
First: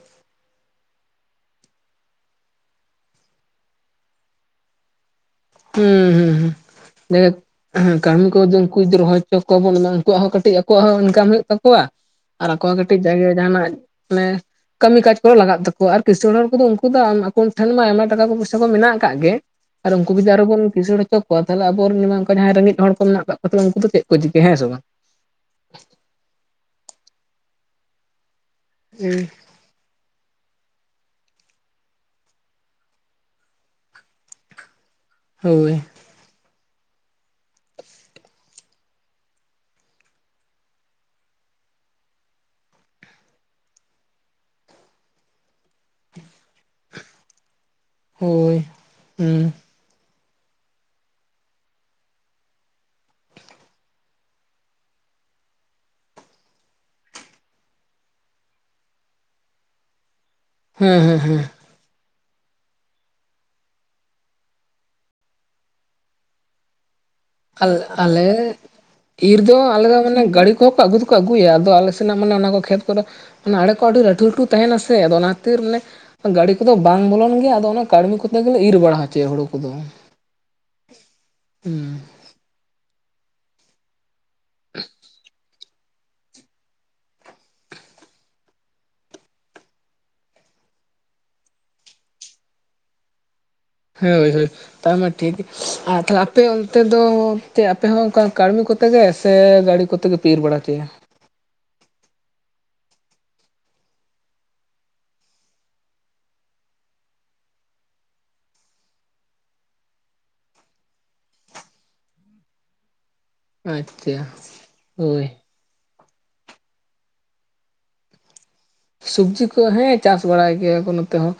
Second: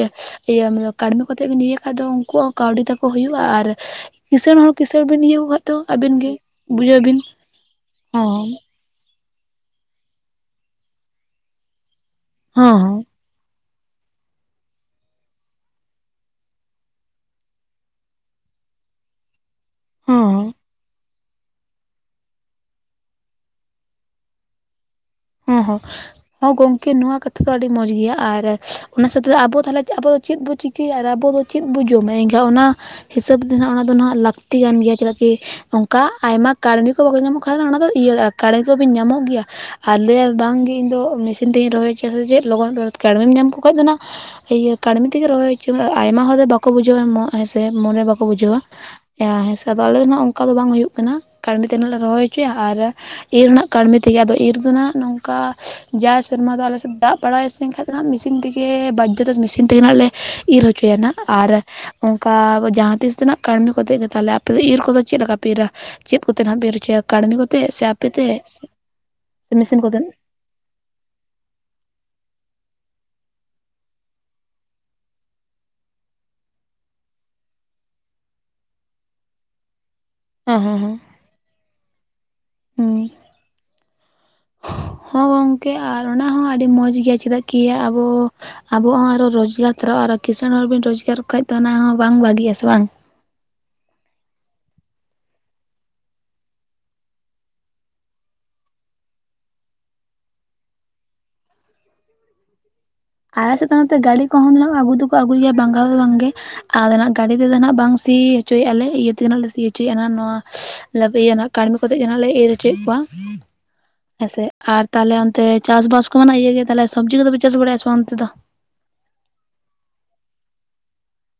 ᱤᱭᱟᱹ ᱠᱟᱹᱲᱢᱤ ᱠᱚᱛᱮ ᱵᱤᱱ ᱤᱭᱟᱹ ᱠᱷᱟᱡ ᱫᱚ ᱩᱱᱠᱩᱣᱟᱜ ᱠᱟᱹᱣᱰᱤ ᱛᱟᱠᱚ ᱦᱩᱭᱩᱜᱼᱟ, ᱟᱨ ᱠᱤᱸᱤᱥᱟᱹᱬ ᱦᱚᱲ ᱠᱤᱸᱥᱟᱹᱬ ᱵᱤᱱ ᱤᱭᱟᱹ ᱠᱟᱜ ᱫᱚ
ᱦᱩᱸ ᱦᱩᱸ
ᱟᱹᱵᱤᱱ ᱜᱮ
ᱦᱩᱸ
ᱵᱩᱡᱷᱟᱹᱣ ᱵᱤᱱ ᱚᱸᱻ
ᱩᱫ ᱨᱚᱦᱚᱭ ᱦᱚᱪᱚ ᱠᱚᱣᱟᱵᱚᱱ ᱮᱢᱟ ᱩᱱᱠᱩᱣᱟᱜ ᱦᱚᱸ ᱠᱟᱹᱴᱤᱡ ᱟᱠᱚᱣᱟᱜ ᱦᱚᱸ ᱤᱱᱠᱟᱢ ᱦᱩᱭᱩᱜ ᱛᱟᱠᱚᱣᱟ ᱟᱨ ᱟᱠᱚᱣᱟᱜᱴᱤᱡ
ᱦᱚᱸ
ᱴᱤᱡ ᱡᱟᱜᱮ ᱡᱟᱦᱟᱱᱟᱜ ᱚᱱᱮ ᱠᱟᱹᱢᱤ ᱠᱟᱡᱽ ᱠᱚᱨᱮ ᱞᱟᱜᱟᱜ ᱛᱟᱠᱣᱟ ᱟᱨ ᱠᱤᱥᱥᱟᱹᱬ ᱦᱚᱲ ᱠᱚᱫᱚ ᱩᱱᱠᱩ ᱫᱚ ᱟᱠ ᱴᱷᱮᱱ ᱢᱟ ᱟᱭᱢᱟ ᱴᱟᱠᱟ ᱠᱚ ᱯᱚᱭᱥᱟ ᱠᱚ ᱢᱮᱱᱟᱜ ᱠᱟᱫ ᱜᱮ, ᱟᱨ ᱩᱱᱠᱩ ᱡᱩᱫᱤ
ᱦᱚᱸ
ᱟᱨᱦᱚᱵᱚᱱ ᱠᱤᱥᱟᱹᱟᱹᱲ ᱦᱚᱪᱚ ᱠᱚᱣᱟ ᱛᱟᱦᱚᱞᱮ ᱟᱵᱚᱨᱮᱱ ᱡᱟᱦᱟᱸ ᱨᱮᱸᱜᱮᱡ ᱦᱚᱲ ᱠᱚ ᱢᱮᱱᱟᱜ ᱠᱟᱜ ᱠᱚᱛᱟ ᱵᱚᱱᱟ ᱩᱱᱠᱩ ᱫᱚ ᱪᱮᱫ ᱠᱚ ᱪᱤᱠᱟᱹᱭᱟ ᱦᱮᱸ ᱥᱮ ᱵᱟᱝ?
ᱦᱚᱸ-ᱦᱚᱸ, ᱦᱚᱸ ᱜᱚᱢᱠᱮ ᱱᱚᱣᱟ ᱠᱟᱛᱷᱟ ᱫᱚ ᱟᱹᱰᱤ ᱢᱚᱸᱡᱽ ᱜᱮᱭᱟ ᱟᱨ ᱚᱱᱟ ᱥᱟᱶᱛᱮ ᱟᱵᱚ ᱛᱟᱦᱚᱞᱮ ᱟᱵᱚ ᱪᱮᱫᱵᱚ ᱪᱤᱠᱟᱹᱭᱟ ᱟᱨ ᱟᱵᱚᱫᱚ ᱪᱮᱫ ᱵᱚ ᱡᱚᱢᱟ ᱮᱱᱠᱷᱟᱱ ᱚᱱᱟ ᱦᱤᱥᱟᱹᱵᱽ ᱫᱚ ᱱᱟᱦᱟᱜ ᱚᱱᱟᱫᱚ ᱱᱟᱦᱟᱜ ᱞᱟᱹᱠᱛᱤ ᱠᱟᱱ ᱜᱮᱭᱟ, ᱪᱮᱫᱟᱜ ᱮ
ᱦᱳᱭ
ᱚᱱᱠᱟ ᱟᱭᱢᱟ ᱠᱟᱬᱢᱤ ᱠᱚ ᱵᱟᱠᱚ ᱧᱟᱢᱚᱜ ᱠᱷᱟᱱ ᱚᱱᱟ ᱫᱚ ᱤᱭᱟᱹ ᱠᱟᱬᱮ [unintelligible] ᱠᱚᱵᱤᱱ ᱧᱟᱢᱚᱜ ᱜᱮᱭᱟ᱾ ᱟᱨ ᱞᱟᱹᱭᱟᱭ ᱵᱟᱝᱜᱮ ᱤᱧᱫᱚ ᱢᱮᱥᱤᱱ ᱛᱮᱤᱧ ᱨᱚᱦᱚᱭ ᱦᱚᱪᱚᱭᱟ ᱥᱮ ᱪᱮᱫ ᱞᱚᱜᱚᱱ ᱠᱟᱲᱢᱤᱢ ᱧᱟᱢᱠᱚ ᱠᱷᱟᱱ ᱫᱚ ᱦᱟᱸᱱᱟᱜ ᱤᱭᱟᱹ ᱠᱟᱹᱲᱢᱤ ᱛᱮᱜᱮ ᱨᱚᱦᱚᱭ ᱦᱚᱪᱚ ᱟᱭᱢᱟ ᱦᱚᱲ ᱫᱚ ᱵᱟᱠᱚ ᱵᱩᱡᱷᱟᱹᱣᱟ ᱦᱮᱸᱥᱮ ᱢᱚᱱᱮᱨᱮ ᱵᱟᱠᱚ
ᱦᱳᱭ
ᱵᱩᱡᱷᱟᱹᱣᱟ᱾
ᱦᱩᱸ
ᱦᱮᱸ ᱥᱮ ᱟᱫᱚ ᱟᱞᱮ ᱫᱚ ᱱᱟᱦᱟᱜ ᱚᱱᱠᱟ ᱫᱚ ᱵᱟᱝ ᱦᱩᱭᱩᱜ ᱠᱟᱱᱟ ᱠᱟᱰᱤ ᱛᱮ ᱱᱟᱜ ᱞᱮ ᱨᱚᱦᱚᱭ ᱦᱚᱪᱚᱭᱟ ᱟᱨ ᱤᱨ ᱦᱚ ᱱᱟᱦᱟᱜ ᱠᱟᱹᱲᱢᱤ ᱛᱮᱜᱮ ᱟᱫᱚ ᱤᱨ ᱫᱚ ᱱᱟᱦᱟᱜ ᱱᱚᱝᱠᱟ ᱡᱟ ᱥᱮᱨᱢᱟ ᱫᱚ ᱟᱞᱮᱥᱮᱫ ᱫᱟᱜ ᱵᱟᱲᱟᱭ ᱤᱥᱤᱱ ᱠᱷᱟᱱᱡ ᱫᱚ ᱱᱟᱦᱟᱜ ᱢᱮᱥᱤᱱ ᱛᱮ ᱜᱮ ᱵᱟᱡᱡᱚᱛ [unintelligible] ᱢᱮᱥᱤᱱ ᱛᱮᱜᱮ ᱟᱸᱜ ᱞᱮ ᱤᱨ ᱦᱚᱪᱚᱭᱟ
ᱦᱮᱸ
ᱱᱟᱜ,
ᱦᱮᱸ ᱦᱮᱸ
ᱟᱨ ᱚᱱᱠᱟ ᱡᱟᱦᱟᱸ ᱛᱤᱥ ᱛᱮᱱᱟᱜ ᱠᱟᱹᱢᱤ ᱠᱚ ᱠᱟᱛᱮ ᱜᱮ ᱛᱟᱦᱚᱞᱮ ᱟᱯᱮ ᱫᱚ ᱤᱨ ᱠᱚᱫᱚ ᱪᱮᱫ ᱞᱮᱠᱟ ᱯᱮ ᱤᱨᱟ? ᱪᱮᱫ ᱠᱚᱛᱮ ᱱᱟᱦᱟᱜ ᱯᱮ ᱤᱨ ᱪᱚᱭᱟ ᱠᱟᱹᱲᱢᱤ ᱠᱚᱛᱮ ᱥᱮ ᱟᱯᱮ ᱛᱮ ᱥᱮ
ᱤᱨᱫᱚ
ᱢᱮᱥᱤᱱ
ᱟᱞᱮᱫᱚ
ᱠᱚᱛᱮ?
ᱢᱟᱱᱮ ᱜᱟᱹᱲᱤ ᱠᱚᱦᱚᱸ ᱠᱚ ᱟᱹᱜᱩ ᱫᱚᱠᱚ ᱟᱹᱜᱩᱭᱟ ᱟᱫᱚ ᱟᱞᱮ ᱥᱮᱱᱟᱜ ᱢᱟᱱᱮ ᱚᱱᱟ ᱠᱚ ᱠᱷᱮᱛ ᱠᱚᱨᱮ ᱚᱱᱟ ᱟᱲᱮ ᱠᱚ ᱟᱹᱰᱤ ᱞᱟᱹᱴᱩ ᱞᱟᱹᱴᱩ ᱛᱟᱦᱮᱱᱟ ᱥᱮ ᱟᱫᱚ ᱚᱱᱟ ᱠᱷᱟᱹᱛᱤᱨ ᱟᱱᱮ ᱜᱟᱹᱰᱤ ᱠᱚᱫᱚ ᱵᱟᱝ ᱵᱚᱞᱚᱱ ᱜᱮᱭᱟ ᱟᱫᱚ ᱚᱱᱟ ᱠᱟᱹᱲᱢᱤ ᱠᱚᱛᱮ ᱜᱮᱞᱮ ᱤᱨ ᱵᱟᱲᱟ ᱦᱚᱪᱚᱭᱟ ᱦᱩᱲᱩ ᱠᱚᱫᱚ᱾
ᱦᱚᱸ, ᱦᱚᱸ-ᱦᱚᱸ᱾
ᱦᱩᱸ
ᱚᱸ ᱦᱚᱸ ᱜᱚᱝᱠᱮ ᱟᱨ ᱚᱱᱟ ᱦᱚᱸ ᱟᱹᱰᱤ ᱢᱚᱡᱽ ᱜᱮᱭᱟ ᱪᱮᱫᱟᱜ ᱠᱤ ᱟᱵᱚ ᱟᱵᱚ ᱦᱚᱸ ᱟᱨᱚ ᱨᱚᱡᱽᱜᱟᱨ ᱛᱟᱨᱟᱜᱼᱟ ᱟᱨᱚ ᱠᱤᱸᱥᱟᱹᱬ ᱦᱚᱲ ᱵᱚᱱ ᱨᱚᱡᱽᱜᱟᱨ ᱠᱷᱟᱡ ᱫᱚ ᱚᱱᱟ ᱦᱚᱸ ᱵᱟᱝ ᱵᱷᱟᱹᱜᱤ ᱟ ᱥᱮ ᱵᱟᱝ?
ᱦᱳᱭ ᱦᱳᱭ ᱛᱟᱭᱢᱟ ᱴᱷᱤᱠ ᱜᱮᱭᱟ ᱟᱨ ᱛᱟᱦᱞᱮ ᱟᱯᱮ ᱚᱱᱛᱮ ᱫᱚ ᱟᱯᱮ ᱦᱚᱸ ᱚᱱᱠᱟ ᱠᱟᱹᱲᱢᱤ ᱠᱚ ᱠᱚᱛᱮ ᱜᱮ ᱮᱥᱮ ᱜᱟᱹᱲᱤ ᱠᱚᱛᱮ ᱜᱮ ᱯᱤᱨ ᱵᱟᱲᱟ ᱦᱚᱪᱮᱭᱟ᱾
ᱟᱞᱮ ᱥᱮᱫ ᱱᱚᱛᱮ ᱜᱟᱹᱰᱤ ᱠᱚᱦᱚ ᱩᱱᱟᱹᱜ ᱟᱹᱜᱩ ᱫᱚᱠᱚ ᱟᱹᱜᱩ ᱜᱮᱭᱟ ᱵᱟᱝᱟᱜ ᱫᱚ ᱵᱟᱝᱜᱮ ᱟᱨ ᱟᱱᱟᱜ ᱜᱟᱹᱰᱤ ᱛᱮᱫᱚ ᱟᱸᱱᱟᱜ ᱵᱟᱝ ᱥᱤ ᱦᱚᱪᱚᱭᱮᱫᱼᱟᱞᱮ, ᱤᱭᱟᱹ ᱛᱮᱜᱮ ᱦᱟᱸᱜ ᱞᱮ ᱥᱤ ᱦᱚᱪᱚᱭᱮᱫᱼᱟ ᱱᱚᱣᱟ [inaudible] ᱠᱟᱹᱲᱢᱤ ᱠᱚ ᱠᱟᱛᱮᱜ ᱜᱮ ᱱᱟᱱᱟᱜ ᱞᱮ ᱤᱨ ᱦᱚᱪᱚᱭᱮᱫ ᱠᱚᱣᱟ᱾
ᱟᱪᱪᱷᱟ
ᱦᱮᱸᱥᱮ ᱟᱨ ᱛᱟᱦᱞᱮ
ᱦᱳᱭ
ᱚᱱᱛᱮ ᱪᱟᱥᱼᱵᱟᱥ ᱠᱚᱢᱟ ᱤᱭᱟᱹ ᱜᱮ ᱛᱟᱞᱮ ᱥᱚᱵᱡᱤ ᱠᱚᱫᱚᱯᱮ ᱪᱟᱥ ᱵᱟᱲᱟᱭᱟ ᱥᱮ ᱚᱱᱛᱮ ᱫᱚ?
ᱥᱚᱵᱡᱤ ᱠᱚ ᱦᱮᱸ ᱪᱟᱥ ᱵᱟᱲᱟᱭ ᱜᱮᱭᱟ ᱠᱚ ᱱᱚᱛᱮ ᱦᱚᱸ,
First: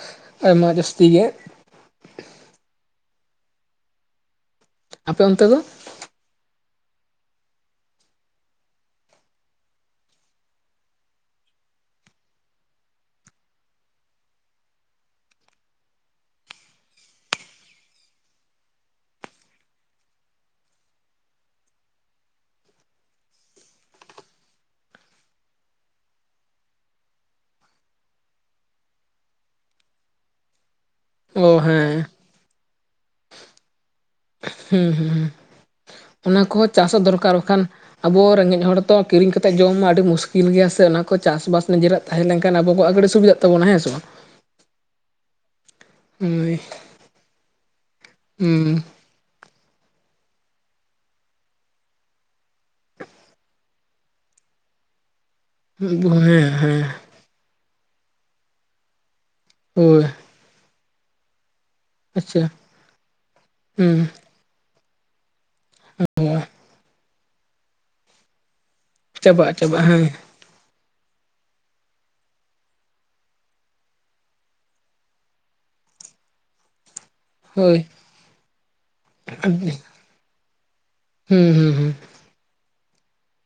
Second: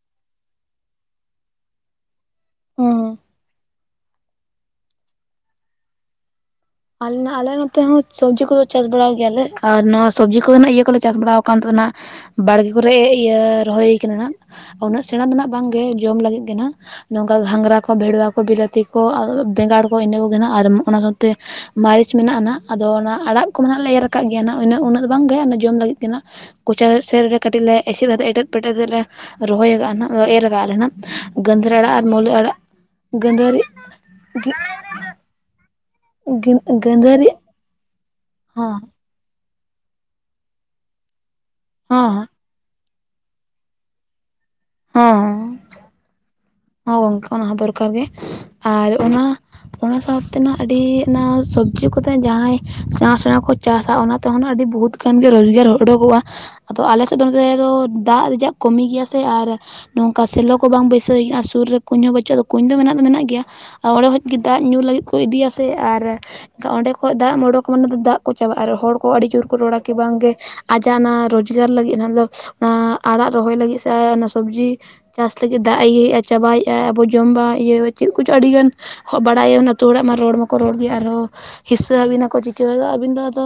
ᱟᱭᱢᱟ ᱡᱟᱹᱥᱛᱤ ᱜᱮ᱾
ᱦᱚᱸᱻ
ᱟᱯᱮ ᱚᱱᱛᱮ ᱫᱚ?
ᱟᱞᱮ ᱟᱞᱮ ᱱᱚᱛᱮ ᱦᱚᱸ ᱥᱚᱵᱽᱡᱤ ᱠᱚᱫᱚ ᱪᱟᱥ ᱵᱟᱲᱟᱭ ᱜᱮᱭᱟᱞᱮ ᱟᱨ ᱱᱚᱣᱟ ᱥᱚᱵᱽᱡᱤ ᱠᱚᱫᱚᱱᱟᱜ ᱤᱭᱟᱹ ᱠᱚᱞᱮ ᱪᱟᱥ ᱵᱟᱲᱟᱣ ᱠᱟᱱᱟᱱ ᱛᱟᱦᱮᱱᱟ᱾ ᱵᱟᱲᱜᱮ ᱠᱚᱨᱮᱜ ᱤᱭᱟᱹ ᱨᱚᱦᱚᱭ ᱠᱟᱱᱟ ᱱᱟᱜ ᱩᱱᱟᱹᱜ ᱥᱮᱬᱟ ᱫᱚ ᱱᱟᱜ ᱵᱟᱝᱜᱮ ᱡᱚᱢ ᱞᱟᱹᱜᱤᱫ ᱜᱮ ᱱᱟᱜ ᱱᱚᱝᱠᱟ ᱜᱷᱟᱸᱝᱽᱨᱟ ᱠᱚ ᱵᱷᱮᱰᱣᱟ ᱠᱚ ᱵᱤᱞᱟᱹᱛᱤ ᱠᱚ ᱵᱮᱸᱜᱟᱲ ᱠᱚ ᱤᱱᱟᱹ ᱠᱚᱜᱮ ᱟᱨ ᱚᱱᱟ ᱥᱟᱶᱛᱮᱼᱼ ᱢᱟᱹᱨᱤᱪ ᱢᱮᱱᱟᱜᱼᱟ ᱟᱫᱚ ᱚᱱᱟ ᱟᱲᱟᱜ ᱠᱚᱢᱟ ᱱᱟᱱᱟᱜ ᱞᱮ ᱮᱨ ᱠᱟᱜ ᱜᱮᱭᱟ ᱦᱩᱱᱟᱹ ᱩᱱᱟᱹᱜ ᱫᱚ ᱵᱟᱝ ᱜᱮ ᱚᱱᱟ ᱡᱚᱢ ᱞᱟᱹᱜᱤᱫ ᱛᱮ ᱦᱟᱜ ᱠᱚᱪᱟ ᱥᱮᱨ ᱨᱮ ᱠᱟᱹᱴᱤᱡ ᱞᱮ ᱮᱥᱮᱫ ᱠᱟ ᱮᱴᱮᱫ ᱯᱮᱴᱮᱫ ᱞᱮ ᱨᱚᱦᱚᱭ ᱠᱟᱜᱼᱱᱟᱜ ᱮᱨ ᱠᱟᱜ ᱞᱮ ᱦᱟᱸᱜ
ᱚ
ᱜᱟᱺᱫᱷᱟᱹᱨᱤ ᱟᱲᱟᱜ ᱟᱨ
ᱦᱮᱸ
ᱢᱟᱹᱞᱤ ᱟᱲᱟᱜ ᱜᱟᱺᱫᱷᱟᱹᱨᱤ ᱫᱷᱤ
ᱦᱩᱸ ᱦᱩᱸ ᱦᱩᱸ ᱚᱱᱟ ᱠᱚᱦᱚᱸ ᱪᱟᱥ ᱦᱚᱸ
ᱜᱟᱹᱫᱷᱟᱹᱨᱤ
ᱫᱚᱨᱠᱟᱨ ᱵᱟᱠᱷᱟᱱ ᱟᱵᱚ ᱨᱮᱸᱜᱮᱡ
ᱦᱚᱸ
ᱦᱚᱲ ᱛᱚ ᱠᱤᱨᱤᱧ ᱠᱟᱛᱮ ᱡᱚᱢ ᱢᱟ ᱟᱹᱰᱤ ᱢᱩᱥᱠᱤᱞ ᱜᱮᱭᱟ ᱥᱮ, ᱚᱱᱟ ᱠᱚ ᱪᱟᱥ ᱵᱟᱥ ᱱᱤᱡᱮᱨᱟᱜ ᱛᱟᱦᱮᱸ
ᱦᱚᱸ
ᱞᱮᱱ ᱟᱵᱚ ᱠᱚᱣᱟᱜ ᱠᱟᱴᱤᱡᱽ ᱥᱩᱵᱤᱫᱷᱟ ᱛᱟᱵᱚᱱᱟ ᱦᱮᱸ ᱥᱮ ᱵᱟᱝ?
ᱦᱳᱭ
ᱢᱟᱹᱚᱭ
ᱦᱚᱸ ᱜᱚᱝᱠᱮ ᱚᱱᱟ ᱦᱚᱸ ᱫᱚᱨᱠᱟᱨ ᱜᱮ ᱟᱨ ᱚᱱᱟ ᱚᱱᱟ ᱥᱟᱶᱛᱮ ᱢᱟ ᱟᱹᱰᱤ ᱚᱱᱟ ᱥᱚᱵᱡᱤ ᱠᱚᱛᱮ ᱡᱟᱦᱟᱸᱭ ᱥᱮᱬᱟ ᱥᱮᱬᱟ ᱠᱚ ᱪᱟᱥᱟ ᱚᱱᱟ ᱛᱮᱦᱚᱸᱱᱟᱜ ᱟᱹᱰᱤ ᱵᱚᱦᱩᱛ ᱜᱟᱱ ᱜᱮ ᱨᱚᱡᱽᱜᱟᱨ ᱩᱰᱩᱠᱚᱜᱼᱟ
ᱦᱩᱸ ᱦᱮᱸ
ᱟᱫᱚ
ᱦᱮᱸ
ᱟᱞᱮ ᱱᱚᱛᱮ ᱫᱚ ᱫᱟᱜ ᱨᱮᱭᱟᱜ ᱠᱚᱢᱤ ᱜᱮᱭᱟ ᱥᱮ ᱟᱨ
ᱦᱳᱭ
ᱱᱚᱝᱠᱟ ᱥᱮᱞᱚ ᱠᱚ ᱵᱟᱝ ᱵᱟᱹᱭᱥᱟᱹᱣ-ᱟ ᱥᱩᱨ ᱨᱮ ᱠᱩᱧ ᱦᱚᱸ ᱵᱟᱹᱪᱩᱜ
ᱟᱪᱪᱷᱟ
ᱟᱼᱟ ᱠᱩᱧ ᱫᱚ ᱢᱮᱱᱟᱜ ᱫᱚ ᱢᱮᱱᱟᱜ ᱜᱮᱭᱟ ᱟᱨ
ᱦᱩᱸ
ᱚᱸᱰᱮ ᱠᱷᱚᱱ ᱜᱮ ᱫᱟᱜ ᱧᱩ ᱞᱟᱹᱜᱤᱫ ᱠᱚ ᱤᱫᱤᱭᱟ ᱥᱮ ᱟᱨ ᱚᱸᱰᱮ ᱠᱷᱚᱡ ᱫᱟᱜ ᱚᱰᱚᱠ ᱢᱟᱱᱮ ᱫᱚ ᱫᱟᱜ ᱠᱚ ᱪᱟᱵᱟᱜᱼᱟ ᱟᱨ ᱦᱚᱲ ᱠᱚ ᱟᱹᱰᱤ ᱡᱳᱨ
ᱪᱟᱵᱟᱜᱼᱟ
ᱠᱚ ᱨᱚᱲᱟ
ᱪᱟᱵᱟᱜᱼᱟ
ᱠᱤ
ᱦᱮᱸ
ᱵᱟᱝᱜᱮ ᱟᱡᱟᱜ ᱚᱱᱟ ᱨᱳᱡᱽᱜᱟᱨ ᱞᱟᱹᱜᱤᱫ [inaudible] ᱚᱱᱟ ᱟᱲᱟᱜ ᱨᱚᱦᱚᱭ ᱞᱟᱹᱜᱤᱫ ᱥᱮ ᱚᱱᱟ ᱥᱚᱵᱡᱤ ᱪᱟᱥ ᱞᱟᱹᱜᱤᱫ ᱫᱟᱜ ᱮ ᱤᱭᱟᱹᱮᱫᱼᱟ ᱪᱟᱵᱟᱭᱮᱫᱼᱟ ᱟᱵᱚ ᱡᱚᱢ ᱵᱟ ᱤᱭᱟᱹ
ᱦᱳᱭ
ᱪᱮᱫ ᱠᱚᱪᱚᱝ ᱟᱹᱰᱤᱜᱟᱱ ᱵᱟᱰᱟᱭᱟ ᱚᱱᱟ ᱟᱹᱛᱩ ᱚᱲᱟᱜ ᱢᱟ ᱨᱚᱲ ᱢᱟᱠᱚ ᱨᱚᱲ ᱜᱮ ᱟᱨᱦᱚᱸ
ᱦᱩᱸ ᱦᱩᱸ ᱦᱩᱸ
ᱦᱤᱥᱥᱟᱹ ᱟᱹᱵᱤᱱᱟᱠᱚ ᱪᱤᱠᱟᱹ ᱟᱹᱵᱤᱱ ᱫᱚ ᱟᱫᱚ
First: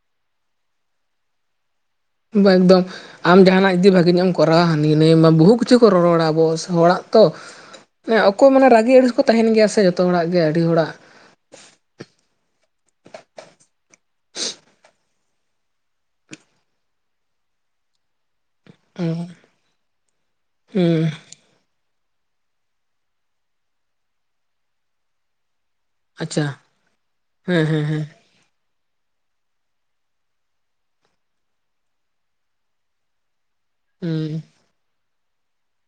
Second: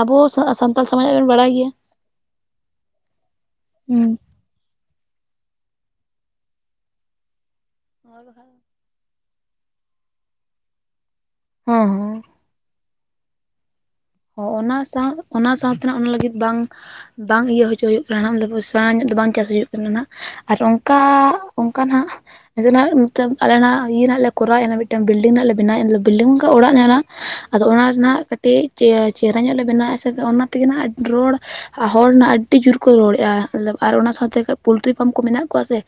ᱟᱵᱚ ᱥᱟᱱᱛᱟᱲ ᱥᱚᱢᱟᱡᱽᱟᱜ ᱵᱤᱱ ᱵᱟᱰᱟᱭ ᱜᱮᱭᱟ᱾
ᱮᱠᱫᱚᱢ ᱟᱢ ᱡᱟᱦᱟᱱᱟᱜ ᱡᱩᱫᱤ ᱵᱷᱟᱜᱤ
ᱦᱮᱸ
ᱧᱚᱜ ᱮᱢ ᱠᱚᱨᱟᱣ ᱦᱟᱱᱤ ᱱᱟᱭ ᱢᱟ ᱵᱚᱦᱩ ᱠᱤᱪᱷᱩ ᱠᱚ ᱨᱚᱼᱨᱚᱲᱟ ᱟᱵᱚ ᱦᱚᱲᱟᱜ ᱛᱚᱮ ᱚᱠᱚᱭ
ᱦᱮᱸ
ᱢᱟᱱᱮ ᱨᱟᱹᱜᱤ ᱟᱹᱲᱤᱥ ᱠᱚ ᱛᱟᱦᱮᱱ ᱜᱮᱭᱟ ᱥᱮ ᱡᱚᱛᱚ ᱦᱚᱲᱟᱜ ᱜᱮ ᱟᱹᱰᱤ ᱦᱚᱲᱟᱜ
ᱦᱚᱸ᱾ ᱚ ᱚᱱᱟ ᱥᱟᱶ ᱚᱱᱟ ᱥᱟᱶᱛᱮ ᱚᱱᱟ ᱞᱟᱹᱜᱤᱫ ᱵᱟᱝ ᱵᱟᱝ ᱤᱭᱟᱹ ᱦᱚᱪᱚ ᱦᱩᱭᱩᱜ ᱠᱟᱱᱟ ᱱᱟᱜ [inaudible] ᱯᱚᱭᱥᱟ ᱞᱟᱦᱟ ᱧᱚᱜ ᱫᱚ ᱵᱟᱝ ᱪᱟᱥ ᱦᱩᱭᱩᱜ ᱠᱟᱱᱟ ᱱᱟᱦᱟᱜ ᱟᱨ ᱚᱱᱠᱟ
ᱦᱩᱸ
ᱚᱱᱠᱟ ᱦᱟᱸᱜ ᱟᱫᱱᱟᱜ ᱢᱚᱛᱞᱚᱵ ᱟᱞᱮᱦ ᱤᱭᱟᱹ ᱱᱟᱜ ᱞᱮ ᱠᱚᱨᱟᱣ ᱮ ᱢᱤᱫᱴᱮᱱ ᱵᱤᱞᱰᱤᱝᱱᱟᱜ ᱞᱮ ᱵᱮᱱᱟᱣᱮᱫ ᱵᱤᱞᱰᱝ
ᱟᱪᱪᱷᱟ
ᱚᱱᱠᱟ ᱚᱲᱟᱜ ᱧᱮᱞᱟ, ᱟᱫᱚ
ᱦᱮᱸ
ᱚᱱᱟ
ᱦᱮᱸ ᱦᱮᱸ
ᱨᱮᱱᱟᱜ ᱠᱟᱹᱴᱤᱡ ᱪᱮ ᱪᱮᱦᱨᱟ ᱧᱚᱜ ᱞᱮ ᱵᱮᱱᱟᱣᱮᱫᱼᱟ ᱥᱮ ᱚᱱᱟᱛᱮᱜᱮ ᱱᱟᱦᱟᱜ ᱨᱚᱲ ᱦᱚᱲᱱᱟᱜ ᱟᱹᱰᱤ ᱡᱳᱨᱠᱚ ᱨᱚᱲᱮᱜᱼᱟ᱾ ᱟᱨ ᱚᱱᱟ
ᱦᱩᱸ
ᱥᱟᱶᱛᱮ ᱯᱳᱞᱴᱨᱤ ᱯᱷᱟᱨᱢ ᱠᱚ ᱢᱮᱱᱟᱜ ᱠᱚᱣᱟ ᱥᱮ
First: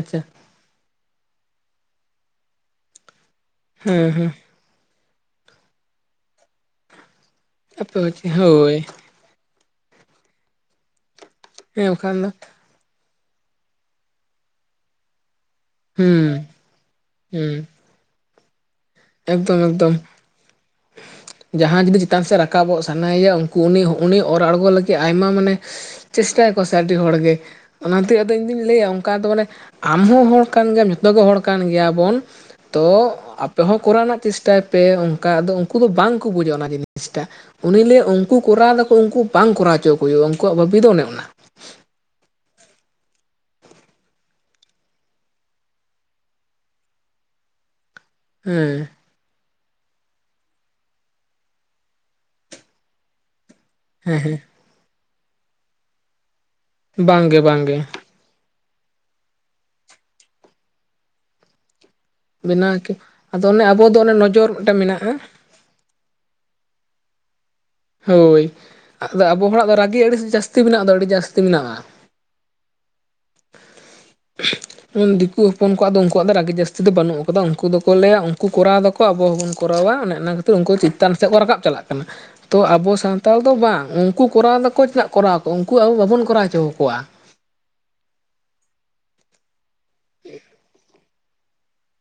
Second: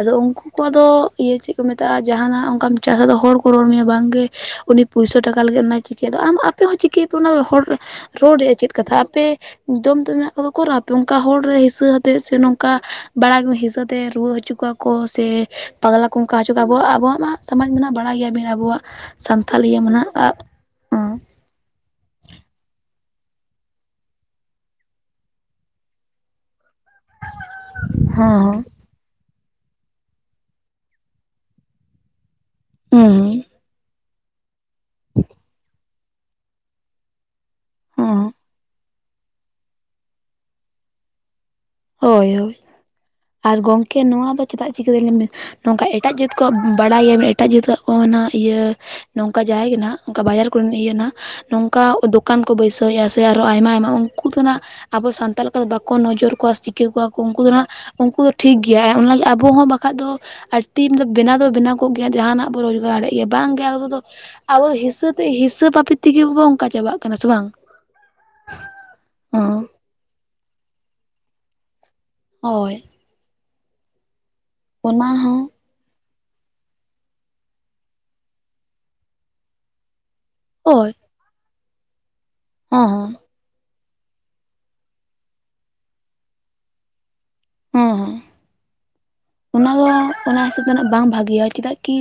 ᱟᱫᱚ ᱩᱱᱠᱩ ᱩᱱᱚᱣᱟᱜ ᱫᱚ ᱤᱭᱟᱹ ᱪᱮᱫ ᱠᱚ ᱢᱮᱛᱟᱜᱼᱟ ᱡᱟᱦᱟᱱᱟᱜ ᱚᱱᱠᱟᱢ ᱪᱟᱥᱟ ᱫᱚ ᱦᱚᱲ ᱠᱚ ᱨᱚᱲ ᱢᱮᱭᱟ
ᱦᱮᱸ ᱦᱮᱸ
ᱵᱟᱝᱜᱮ ᱩᱱᱤ ᱯᱩᱭᱥᱟ ᱴᱟᱠᱟ ᱞᱟᱹᱜᱤᱫ ᱚᱱᱟ ᱪᱤᱠᱟᱹ ᱟᱢ ᱟᱯᱮ ᱦᱚᱸ ᱪᱤᱠᱟᱹᱭᱟᱯᱮ ᱚᱱᱟ ᱦᱚᱲ
ᱟᱯᱮ
ᱨᱚᱲ ᱨᱮᱭᱟᱜ ᱪᱮᱫ
ᱦᱳᱭ
ᱠᱟᱛᱷᱟ ᱟᱯᱮ ᱫᱚᱢ ᱫᱚ ᱢᱮᱱᱟᱜ ᱠᱟᱫᱟ ᱚᱠᱚᱨᱟᱯᱮ ᱚᱱᱠᱟ ᱦᱚᱲ ᱨᱮ
ᱦᱮᱸ
ᱦᱤᱥᱟᱹ
ᱵᱟᱠᱷᱟᱱ
ᱟᱛᱮ
ᱫᱚ
ᱥᱮ ᱱᱚᱝ ᱚᱱᱠᱟ ᱵᱟᱲᱟ [unintelligible] ᱦᱤᱥᱟᱹ ᱛᱮ ᱨᱩᱣᱟᱹ ᱦᱚᱪᱚ ᱠᱚᱣᱟ ᱠᱚ ᱥᱮ ᱯᱟᱜᱞᱟ ᱠᱚᱝᱠᱟ
ᱦᱩᱸ
ᱦᱚᱪᱚᱼᱟ ᱟᱵᱚᱣᱟᱜ ᱟᱵᱚᱣᱟᱜ ᱢᱟ
ᱦᱩᱸ
ᱥᱚᱢᱟᱡᱽ ᱢᱟ ᱵᱟᱲᱟᱭ ᱜᱮᱭᱟ ᱵᱮᱱ ᱟᱵᱚᱣᱟᱜ
ᱮᱠᱫᱚᱢ
ᱥᱟᱱᱛᱷᱟᱞᱤᱭᱟᱹ
ᱮᱠᱫᱚᱢ
ᱢᱟᱱᱮᱜ ᱟᱜ
ᱡᱟᱦᱟᱸᱭ ᱡᱩᱫᱤ ᱪᱮᱛᱟᱱ ᱥᱮᱫ ᱨᱟᱠᱟᱵᱚᱜ ᱥᱟᱱᱟᱭᱮᱭᱟ ᱩᱱᱠᱩ ᱩᱱᱤ ᱩᱱᱤ ᱚᱨ ᱟᱬᱜᱚ ᱞᱟᱹᱜᱤᱫ ᱟᱭᱢᱟ ᱢᱟᱱᱮ ᱪᱮᱥᱴᱟᱭᱠᱚ ᱥᱮ ᱟᱹᱰᱤ ᱦᱚᱲᱜᱮ ᱚᱱᱟᱛᱮ ᱟᱫᱚ ᱤᱧᱫᱩᱧ
ᱦᱚᱸ
ᱞᱟᱹᱭᱟ ᱚᱱᱠᱟ ᱫᱚ ᱢᱟᱱᱮ ᱟᱢᱦᱚᱸ ᱦᱚᱲ ᱠᱟᱱ ᱜᱮᱭᱟᱢ ᱡᱚᱛᱚᱜᱮ ᱦᱚᱲ ᱠᱟᱱ ᱜᱮᱭᱟ ᱵᱚᱱ ᱛᱚ
ᱦᱚᱸ
ᱟᱯᱮ ᱦᱚᱸ ᱠᱚᱨᱟᱣ ᱨᱮᱱᱟᱜ ᱪᱮᱥᱴᱟᱭ ᱯᱮ ᱚᱱᱠᱟ ᱟ ᱩᱱᱠᱩ ᱫᱚ ᱵᱟᱝᱠᱚ ᱵᱩᱡᱟᱼᱟ ᱚᱱᱟ ᱡᱤᱱᱤᱥᱴᱟ, ᱩᱱᱤ ᱞᱟᱹᱭ
ᱦᱚᱸ
ᱩᱱᱠᱩ ᱠᱚᱨᱟᱣ ᱫᱚᱯᱮ ᱩᱱᱠᱩ ᱵᱟᱝ ᱠᱚᱨᱟᱣ ᱦᱚᱪᱚ ᱠᱚ ᱦᱩᱭᱩᱜᱼᱟ ᱩᱱᱠᱩᱣᱟᱜ ᱵᱟᱹᱵᱤ ᱫᱚ ᱚᱱᱮ ᱚᱱᱟ᱾
ᱦᱳᱭ ᱦᱳᱭ, ᱟᱨ ᱜᱚᱢᱠᱮ ᱱᱚᱣᱟ ᱫᱚ ᱪᱮᱫᱟᱜ ᱪᱤᱠᱟᱹᱛᱮᱞᱮ ᱢᱮ ᱱᱚᱝᱠᱟ ᱮᱴᱟᱜ ᱡᱟᱹᱛ ᱠᱚᱣᱟᱜ ᱵᱟᱲᱟᱭᱟ ᱮᱴᱟᱜ ᱡᱟᱹᱛ ᱣᱟᱜ ᱠᱚ ᱚᱱᱟ ᱤᱭᱟᱹ
ᱦᱮᱸ
ᱱᱚᱝᱠᱟ ᱡᱟᱭ ᱜᱮᱱᱦᱟᱜ ᱱᱚᱝᱠᱟ ᱵᱟᱡᱟᱨ ᱠᱚᱨᱮ ᱤᱭᱟᱹᱱᱟ ᱱᱚᱝᱠᱟ ᱫᱚᱠᱟᱱ ᱠᱚ ᱵᱟᱹᱭᱥᱟᱹᱣᱮᱫᱼᱟ ᱥᱮ ᱟᱨᱚ ᱟᱭᱢᱟ ᱟᱭᱢᱟ ᱩᱱᱠᱩ ᱫᱚᱱᱟᱜ ᱟᱵᱚ ᱥᱟᱱᱛᱟᱞ ᱞᱮᱠᱟ ᱵᱟᱠᱚ ᱱᱚᱡᱚᱨ ᱠᱚᱣᱟ ᱪᱤᱠᱟᱹ ᱠᱚᱣᱟ ᱠᱚ
ᱵᱟᱝᱜᱮ
ᱩᱱᱠᱩ ᱫᱚ ᱱᱟᱜ
ᱵᱟᱝᱜᱮ
ᱩᱱᱠᱩ ᱫᱚ ᱴᱷᱤᱠ ᱜᱮᱭᱟ ᱚᱱᱟ ᱟᱵᱚ ᱦᱚᱸ ᱵᱟᱠᱷᱟᱡ ᱫᱚ ᱟᱨ ᱛᱤᱢ ᱫᱚ ᱵᱮᱱᱟᱣ ᱫᱚ ᱵᱮᱱᱟᱣ ᱜᱮᱭᱟ ᱡᱟᱦᱟᱱᱟᱜ ᱵᱚ
ᱵᱮᱱᱟᱣ
ᱨᱳᱡᱽᱜᱟᱨ ᱫᱟᱲᱮᱭᱟᱜ ᱜᱮᱭᱟ ᱵᱟᱝ
ᱟᱫᱚ
ᱜᱮ
ᱚᱱᱮ
ᱟᱵᱚ ᱫᱚ
ᱚᱱᱮ ᱱᱚᱡᱚᱨ
ᱟᱵᱚ
ᱢᱤᱫᱴᱟᱝ
ᱦᱤᱥᱟᱹ
ᱢᱮᱱᱟᱜᱼᱟ
ᱛᱮ ᱦᱤᱥᱟᱹ ᱵᱟᱹᱵᱤᱛ ᱛᱮᱜᱮ ᱠᱚᱠᱚ ᱚᱱᱠᱟ ᱪᱟᱵᱟᱜ ᱠᱟᱱᱟ ᱥᱮ ᱵᱟᱝ
ᱦᱳᱭ ᱟᱫᱚ ᱟᱵᱚ ᱦᱚᱲᱟᱜ
ᱦᱚᱸ
ᱫᱚ ᱨᱟᱹᱜᱤ ᱟᱹᱰᱤ ᱡᱟᱹᱥᱛᱤ ᱢᱮᱱᱟᱜ ᱫᱚ ᱟᱹᱰᱤ ᱡᱟᱹᱥᱛᱤ ᱢᱮᱱᱟᱜᱼᱟ
ᱦᱳᱭ᱾
ᱢᱮᱱ
ᱚᱱᱟ ᱦᱚᱸ
ᱫᱤᱠᱩ ᱦᱚᱯᱚᱱ ᱠᱚᱣᱟᱜ ᱫᱚ ᱩᱱᱠᱩᱣᱟᱜ ᱫᱚ ᱨᱟᱹᱜᱤ ᱡᱟᱹᱥᱛᱤ ᱫᱚ ᱵᱟᱹᱱᱩᱜ ᱟᱠᱟᱫᱟ ᱩᱱᱠᱩ ᱫᱚᱠᱚ ᱞᱟᱹᱭᱟ ᱩᱱᱠᱩ ᱠᱚᱨᱟᱣ ᱮᱫᱟᱠᱚ ᱟᱵᱚ ᱦᱚᱸᱵᱚᱱ ᱠᱚᱨᱟᱣᱟ ᱚᱱᱮ ᱚᱱᱟ ᱠᱷᱟᱹᱛᱤᱨ ᱩᱱᱠᱩ
ᱦᱳᱭ
ᱪᱮᱛᱟᱱ ᱥᱮᱫ ᱠᱚ ᱨᱟᱠᱟᱵ ᱪᱟᱞᱟᱜ ᱠᱟᱱᱟ ᱛᱚ
ᱦᱚᱸ
ᱟᱵᱚ
ᱦᱚᱸ
ᱥᱟᱱᱛᱟᱞ ᱫᱚ ᱵᱟᱝ ᱩᱱᱠᱩ ᱠᱚᱨᱟᱣ ᱮᱟᱠᱚ ᱪᱮᱫᱟᱜ ᱠᱚᱨᱟᱣ ᱠᱚᱣᱟ ᱩᱱᱠᱩ ᱟᱵᱚ ᱵᱟᱵᱚᱱ ᱠᱚᱨᱟᱣ ᱦᱚᱪᱚ ᱟᱠᱚᱣᱟ᱾
ᱦᱩᱸ ᱦᱩᱸ᱾ ᱚᱱᱟ ᱫᱚ ᱚᱱᱟ ᱦᱤᱥᱟᱹᱵᱽ ᱫᱚ ᱵᱟᱝ ᱵᱷᱟᱜᱮᱭᱟ ᱪᱮᱫᱟᱜ ᱠᱤ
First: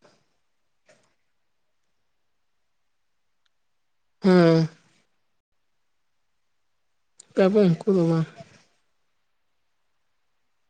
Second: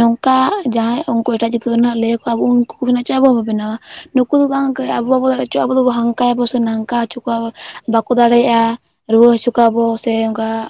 ᱱᱚᱝᱠᱟ ᱡᱟᱦᱟᱸᱭ ᱩᱱᱠᱩ ᱮᱴᱟᱜ ᱡᱟᱹᱛ ᱞᱟᱹᱭ ᱠᱚᱣᱟ ᱵᱩᱝ ᱩᱱᱠᱩ ᱠᱚ ᱵᱮᱱᱟ ᱦᱚᱪᱚ ᱟᱵᱚᱵᱚ ᱵᱮᱱᱟᱣᱟ ᱱᱩᱠᱩ ᱫᱚ
ᱦᱮᱸ
ᱵᱟᱝ ᱟᱵᱚ ᱵᱟᱵᱚᱱ ᱫᱟᱲᱮ ᱦᱚ ᱟᱵᱚ ᱫᱚᱵ ᱦᱥᱝᱠᱟ ᱭᱟᱵᱚᱱ ᱥᱮ ᱱᱷᱟᱝᱠᱟ ᱦᱚᱪᱚ ᱠᱚᱣᱟ
ᱟᱵᱚ ᱩᱱᱠᱩ ᱫᱚ
ᱵᱟᱠᱚ
ᱵᱟᱝ
ᱫᱟᱲᱮᱭᱟᱜᱼᱟ ᱨᱩᱣᱟᱹ ᱦᱚᱪᱚ ᱠᱚᱣᱟ ᱵᱚ ᱥᱮ ᱚᱱᱠᱟᱚᱱ